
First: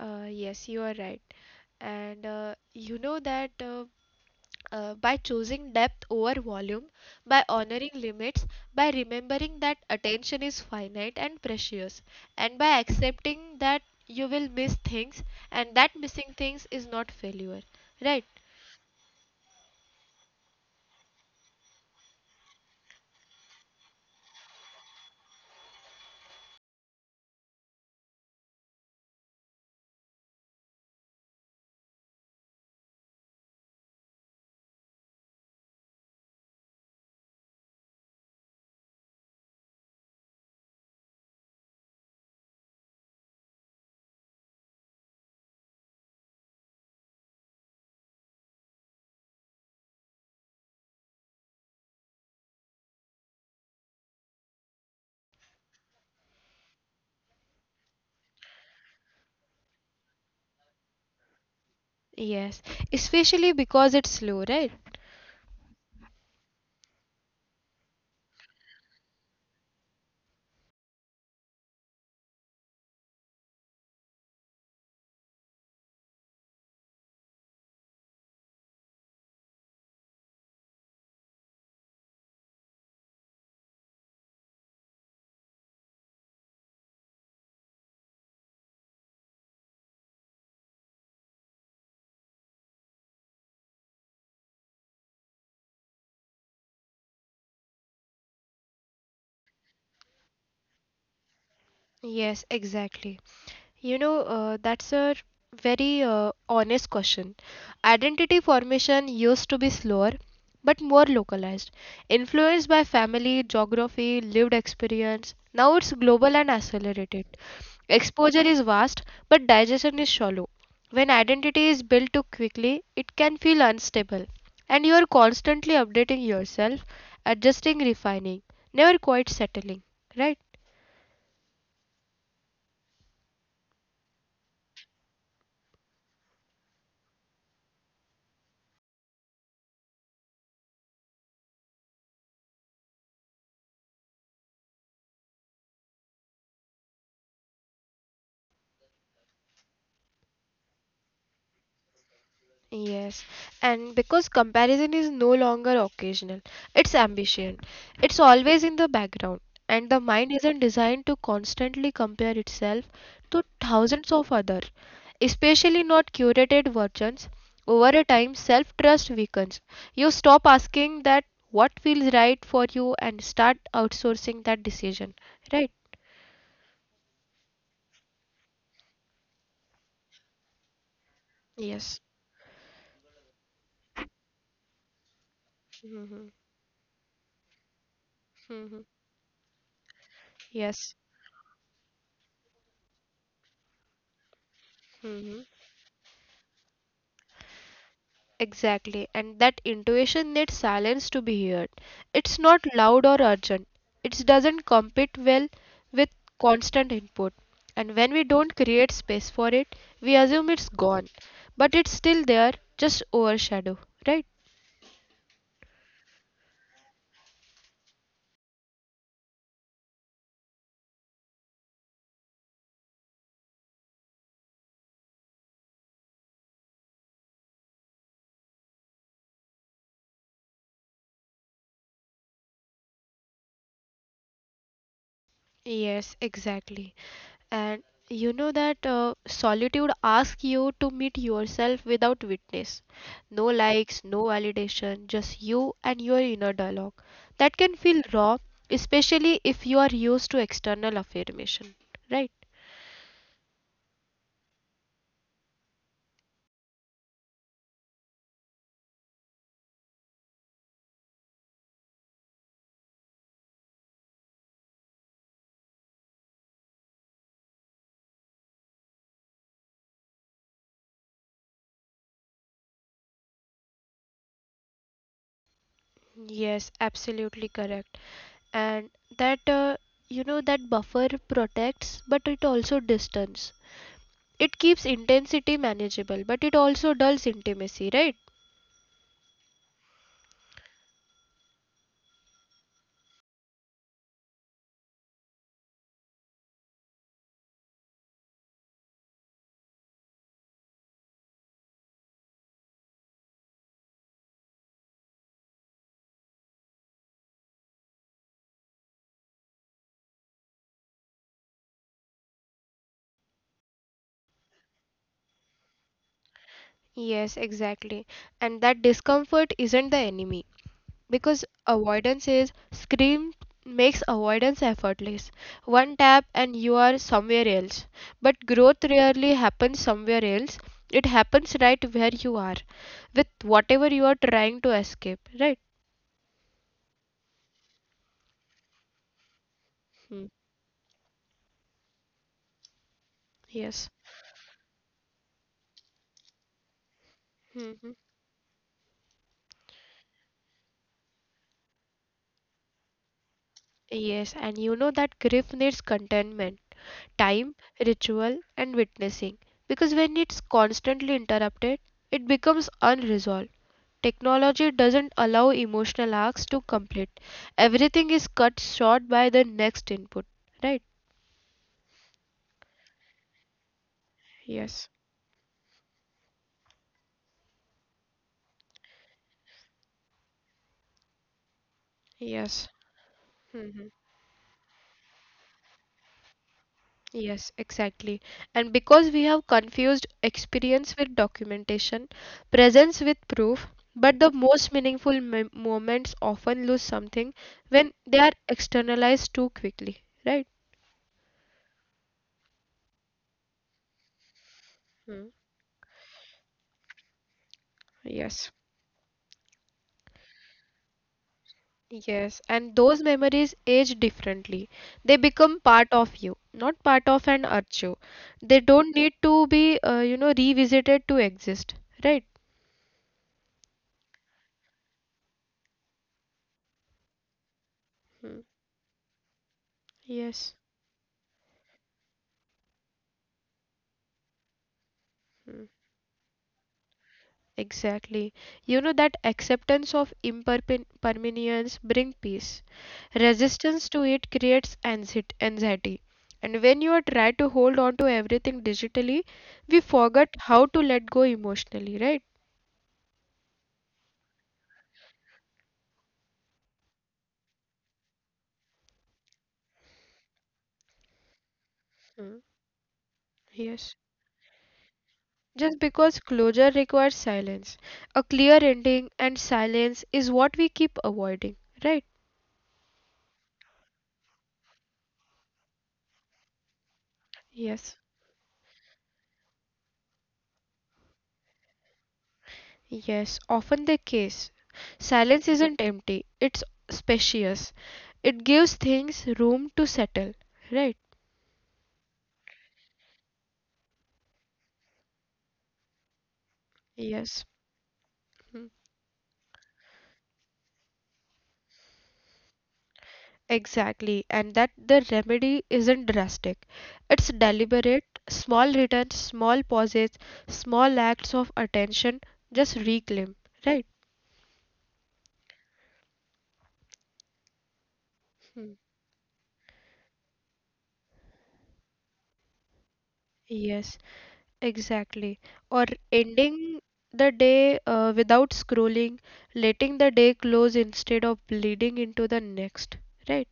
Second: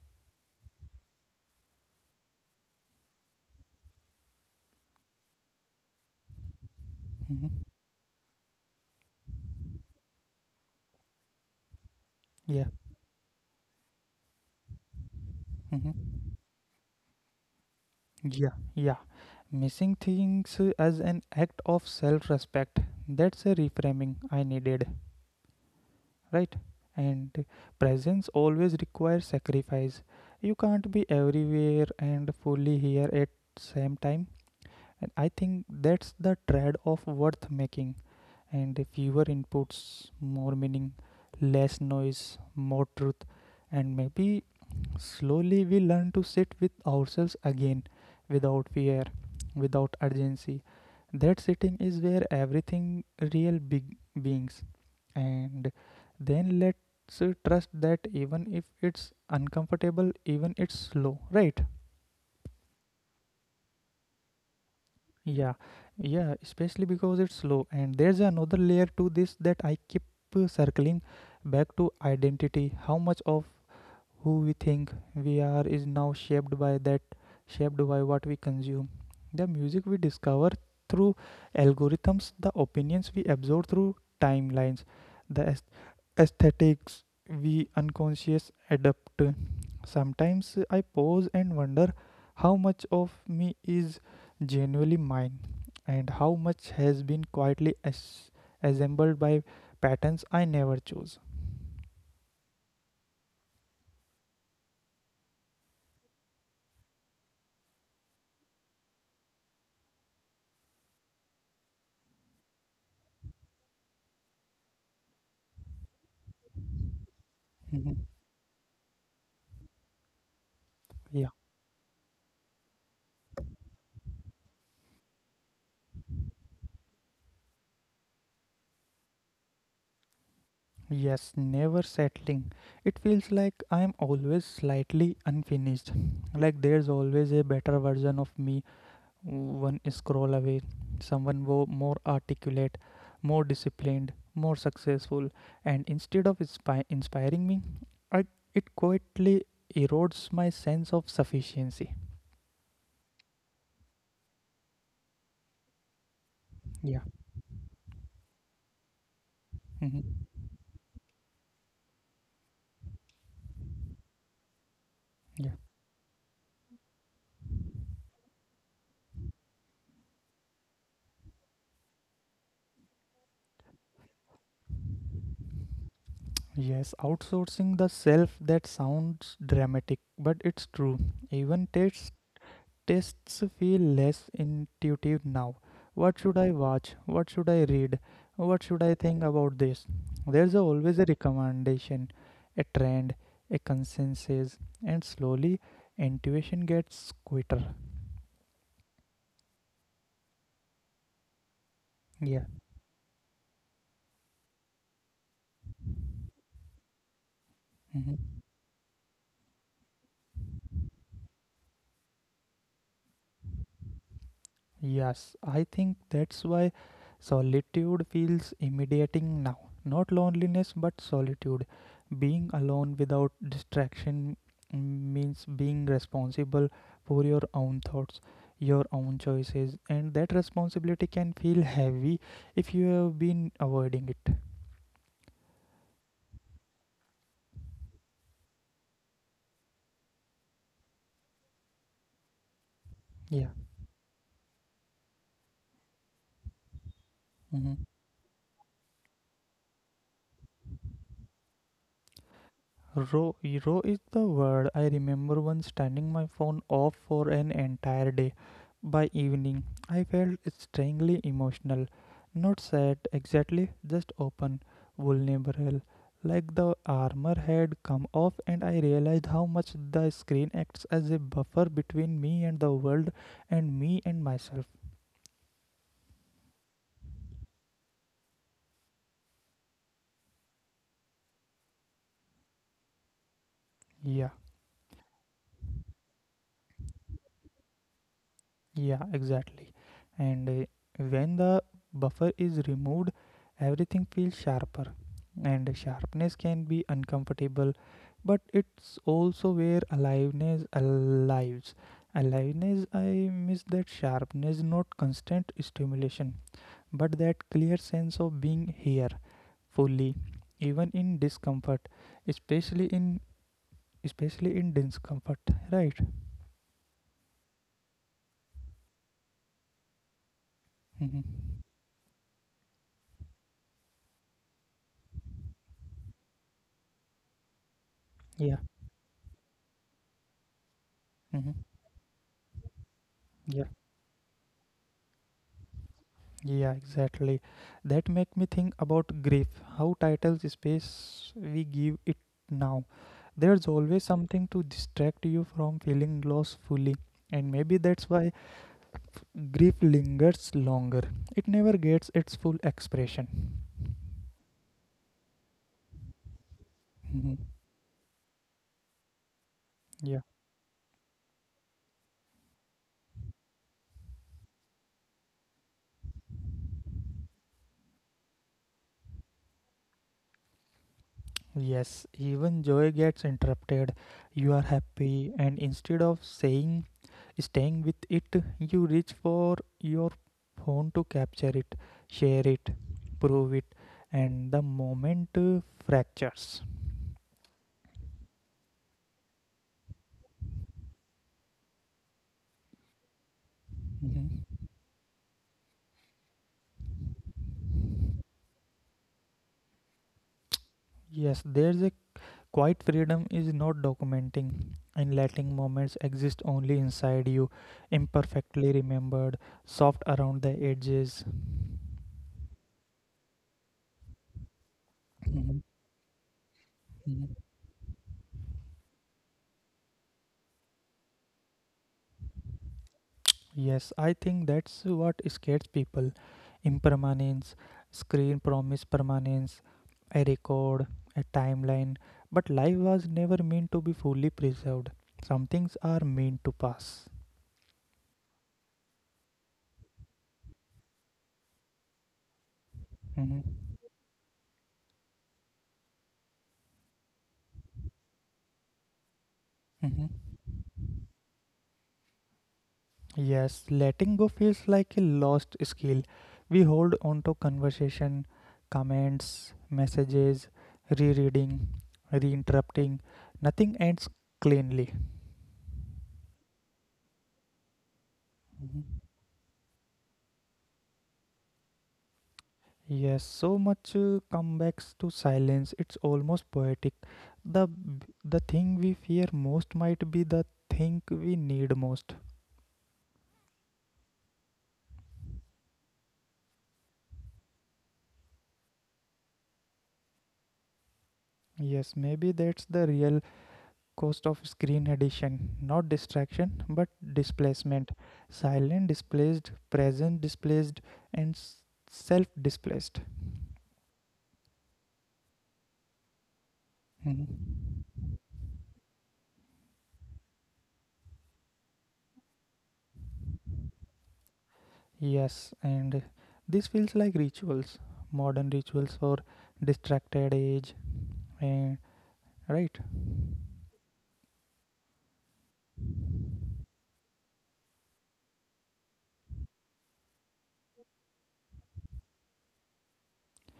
S2: Yes, you are right. And you know that by choosing depth over volume, by
S1: Hmm
S2: honoring limits, by remembering that attention is finite and precious, and
S1: Yeah.
S2: by accepting that you will miss things and
S1: hmm
S2: that missing things is not failure, right?
S1: Yeah, yeah. Missing things as an act of self respect. That's a reframing I needed, right? And presence always requires sacrifice. You can't be everywhere and fully here at same time. And I think that's the trade of worth making. And fewer inputs, more meaning, less noise, more truth, and maybe slowly, we learn to sit with ourselves again without fear, without urgency. That sitting is where everything real big beings. And then let's trust that even if it's uncomfortable, even it's slow, right?
S2: Yes, especially because it's slow, right?
S1: Yeah, yeah, especially because it's slow. And there's another layer to this that I keep circling back to identity. How much of who we think we are is now shaped by that shaped by what we consume, the music we discover through algorithms, the opinions we absorb through timelines, the aesthetics we unconscious adapt. Sometimes I pause and wonder how much of me is genuinely mine and how much has been quietly assembled by patterns I never chose.
S2: Yes, exactly. You know, that's a very honest question. Identity formation used to be slower, but more localized, influenced by family, geography, lived experience. Now it's global and accelerated.
S1: Mhm.
S2: Exposure is vast, but digestion is shallow. When
S1: Yeah.
S2: identity is built too quickly, it can feel unstable, and you are constantly updating yourself, adjusting, refining, never quite settling, right?
S1: Yes, never settling. It feels like I am always slightly unfinished. Like there's always a better version of me one scroll away. Someone more articulate, more disciplined, more successful. And instead of inspiring me, I, it quietly erodes my sense of sufficiency.
S2: Yes, and because comparison is no longer occasional, it's
S1: Yeah.
S2: ambition. It's always in the background, and
S1: Mhm.
S2: the mind isn't designed to constantly compare itself to thousands of others,
S1: Yeah.
S2: especially not curated versions. Over a time, self-trust weakens. You stop asking that what feels right for you and start outsourcing that decision, right?
S1: Yes, outsourcing the self, that sounds dramatic, but it's true. Even
S2: Yes.
S1: tastes feel less intuitive now. What should
S2: Hmm.
S1: I watch? What should I read? What should
S2: Hmm.
S1: I think about this? There's always a
S2: Yes.
S1: recommendation, a trend, a consensus, and slowly intuition gets quieter.
S2: Exactly, and that intuition needs silence to be heard.
S1: Yeah.
S2: It's not loud or urgent. It doesn't compete well with constant input. And
S1: Mhm.
S2: when we don't create space for it, we assume it's gone. But it's still there, just overshadowed, right?
S1: Yes, I think that's why solitude feels intimidating now. Not loneliness, but solitude. Being alone without distraction means being responsible for your own thoughts, your own choices, and that responsibility can feel heavy if you have been avoiding it.
S2: Yes, exactly. And you know that solitude asks you to meet yourself without witness.
S1: Yeah.
S2: No likes, no validation, just you and your inner dialogue. That
S1: Mhm.
S2: can feel raw, especially if you are used to external affirmation, right?
S1: Row, row is the word. I remember once turning my phone off for an entire day. By evening, I felt strangely emotional. Not sad exactly, just open, vulnerable. Like the armor had come off, and I realized how much the screen acts as a buffer between me and the world and me and myself.
S2: Yes, absolutely correct. And that, uh, you know, that buffer protects, but it also distance.
S1: Yeah.
S2: It keeps intensity manageable, but it also dulls intimacy, right?
S1: Yeah, exactly. And when the buffer is removed, everything feels sharper. And sharpness can be uncomfortable, but it's also where aliveness alives. Aliveness, I miss that sharpness, not constant stimulation, but that clear sense of being here fully, even in discomfort, especially in especially in discomfort, right?
S2: Yes, exactly. And that discomfort isn't the enemy
S1: Mm-hmm.
S2: because avoidance is scream makes avoidance effortless. One tap and you are somewhere else.
S1: Yeah.
S2: But growth rarely happens somewhere else. It
S1: Mm-hmm.
S2: happens right where you are with
S1: Yeah.
S2: whatever you are trying to escape, right?
S1: Yeah, exactly. That make me think about grief, how titles
S2: Hmm.
S1: space we give it now. There's always
S2: Yes.
S1: something to distract you from feeling loss fully, and maybe that's
S2: Hmm.
S1: why grief lingers longer. It never gets its full expression.
S2: Yes, and you know that grief needs contentment
S1: Mhm.
S2: time, ritual, and witnessing because
S1: Yeah.
S2: when it's constantly interrupted, it becomes unresolved. Technology doesn't allow emotional arcs to complete. Everything is cut short by the next input, right?
S1: Yes, even joy gets interrupted. You are
S2: Yes,
S1: happy, and instead of saying, staying with it, you reach for your phone to capture it, share it,
S2: yes.
S1: prove it,
S2: Hmm.
S1: and the moment fractures.
S2: Yes, exactly. And because we have confused experience with documentation, presence with proof,
S1: Mhm.
S2: but the most meaningful moments often lose something when they are externalized too quickly, right?
S1: Yes, there's a quiet freedom is not documenting and letting moments exist only inside you,
S2: Yes,
S1: imperfectly remembered, soft around the edges.
S2: yes. And those memories age differently. They
S1: Mhm.
S2: become part of you, not part of an archive. They don't need to be, you know, revisited to exist, right?
S1: Yes, I think that's what scares people. Impermanence, screen
S2: Mm.
S1: promise permanence, a
S2: Yes,
S1: record, a timeline. But life was never meant to be fully preserved. Some things are meant to pass.
S2: exactly. You know, that acceptance of impermanence bring peace.
S1: Hmm
S2: Resistance to it creates anxiety. And when you are try to hold on to everything digitally,
S1: hmm
S2: we forget how to let go emotionally, right?
S1: Yes, letting go feels like a lost skill. We hold on to conversation, comments, messages, rereading,
S2: Mm.
S1: reinterrupting. Nothing ends
S2: Yes.
S1: cleanly.
S2: Just because closure requires silence. A
S1: Mhm.
S2: clear ending and silence is what we keep avoiding, right?
S1: Yes, so much comebacks to silence. It's almost poetic. The
S2: Yes.
S1: the thing we fear most might be the thing we need most.
S2: Yes, often the case. Silence isn't empty, it's spacious. It gives things room to settle, right?
S1: Yes, maybe that's the real cost of screen addiction. Not distraction, but
S2: Yes,
S1: displacement. Silent displaced, present displaced, and self displaced.
S2: exactly. And that the remedy isn't drastic. It's
S1: Mhm.
S2: deliberate, small returns, small pauses, small acts of attention, just reclaim, right?
S1: Yes, and this feels like rituals, modern rituals for distracted age, and right.
S2: Yes. Exactly. Or ending the day without scrolling, letting the day close instead of bleeding into the next, right?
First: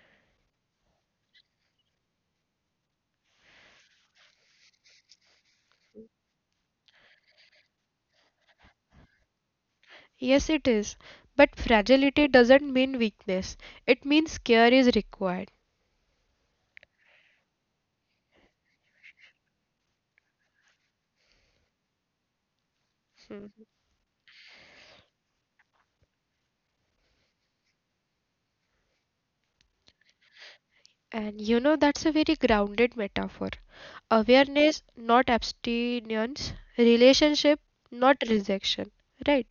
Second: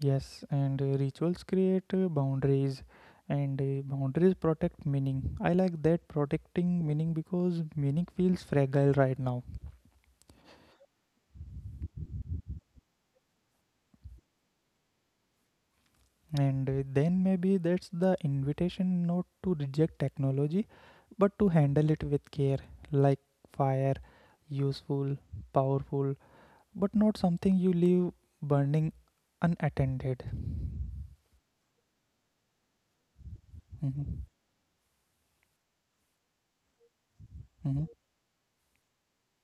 S1: Yes, and rituals create boundaries, and boundaries protect meaning. I like that, protecting meaning, because meaning feels fragile right now.
S2: Yes, it is. But fragility doesn't mean weakness. It means care is required.
S1: And Then maybe that's the invitation, not to reject technology but to handle it with care, like fire, useful, powerful, but not something you leave burning unattended.
S2: And you know, that's a very grounded metaphor.
S1: Mhm.
S2: Awareness, not abstinence. Relationship, not rejection, right?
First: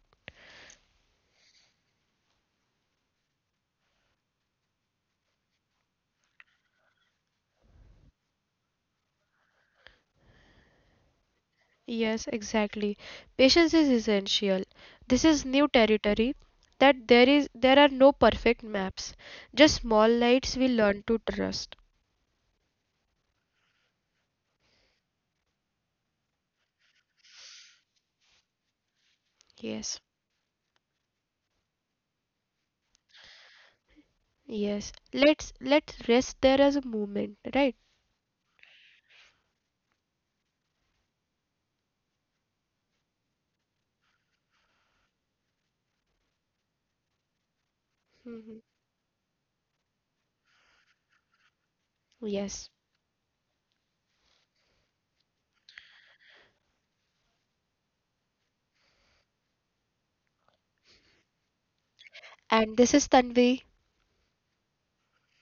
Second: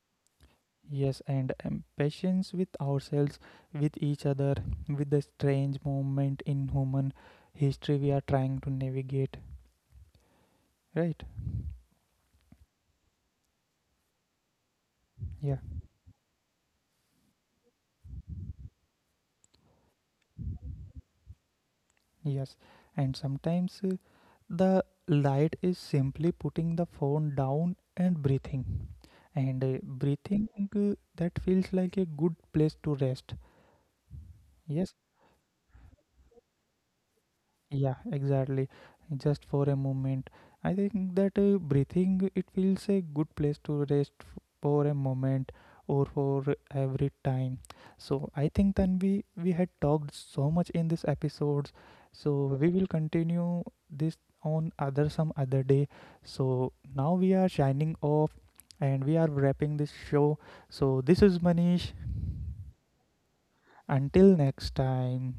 S1: Yes, and patience with ourselves, with each other, with the strange moment in human history we are trying to navigate, right?
S2: Yes, exactly. Patience is essential. This is
S1: Yeah,
S2: new territory that there are no perfect maps, just small lights we learn to trust.
S1: yes. And sometimes the light is simply putting the phone down and breathing. And
S2: Yes.
S1: breathing, that feels like a good place to rest.
S2: Yes.
S1: Yes,
S2: Let's rest there as a movement, right?
S1: yeah, exactly. Just for a moment. I think that breathing, it feels a good place to rest for a moment or for every time. So I
S2: Hmm.
S1: think then we had talked so much in this episodes, so we
S2: Yes.
S1: will continue this on other some other day. So now we are shining off and we are wrapping this show. So this is Manish,
S2: And this is Tanvi.
S1: until next time.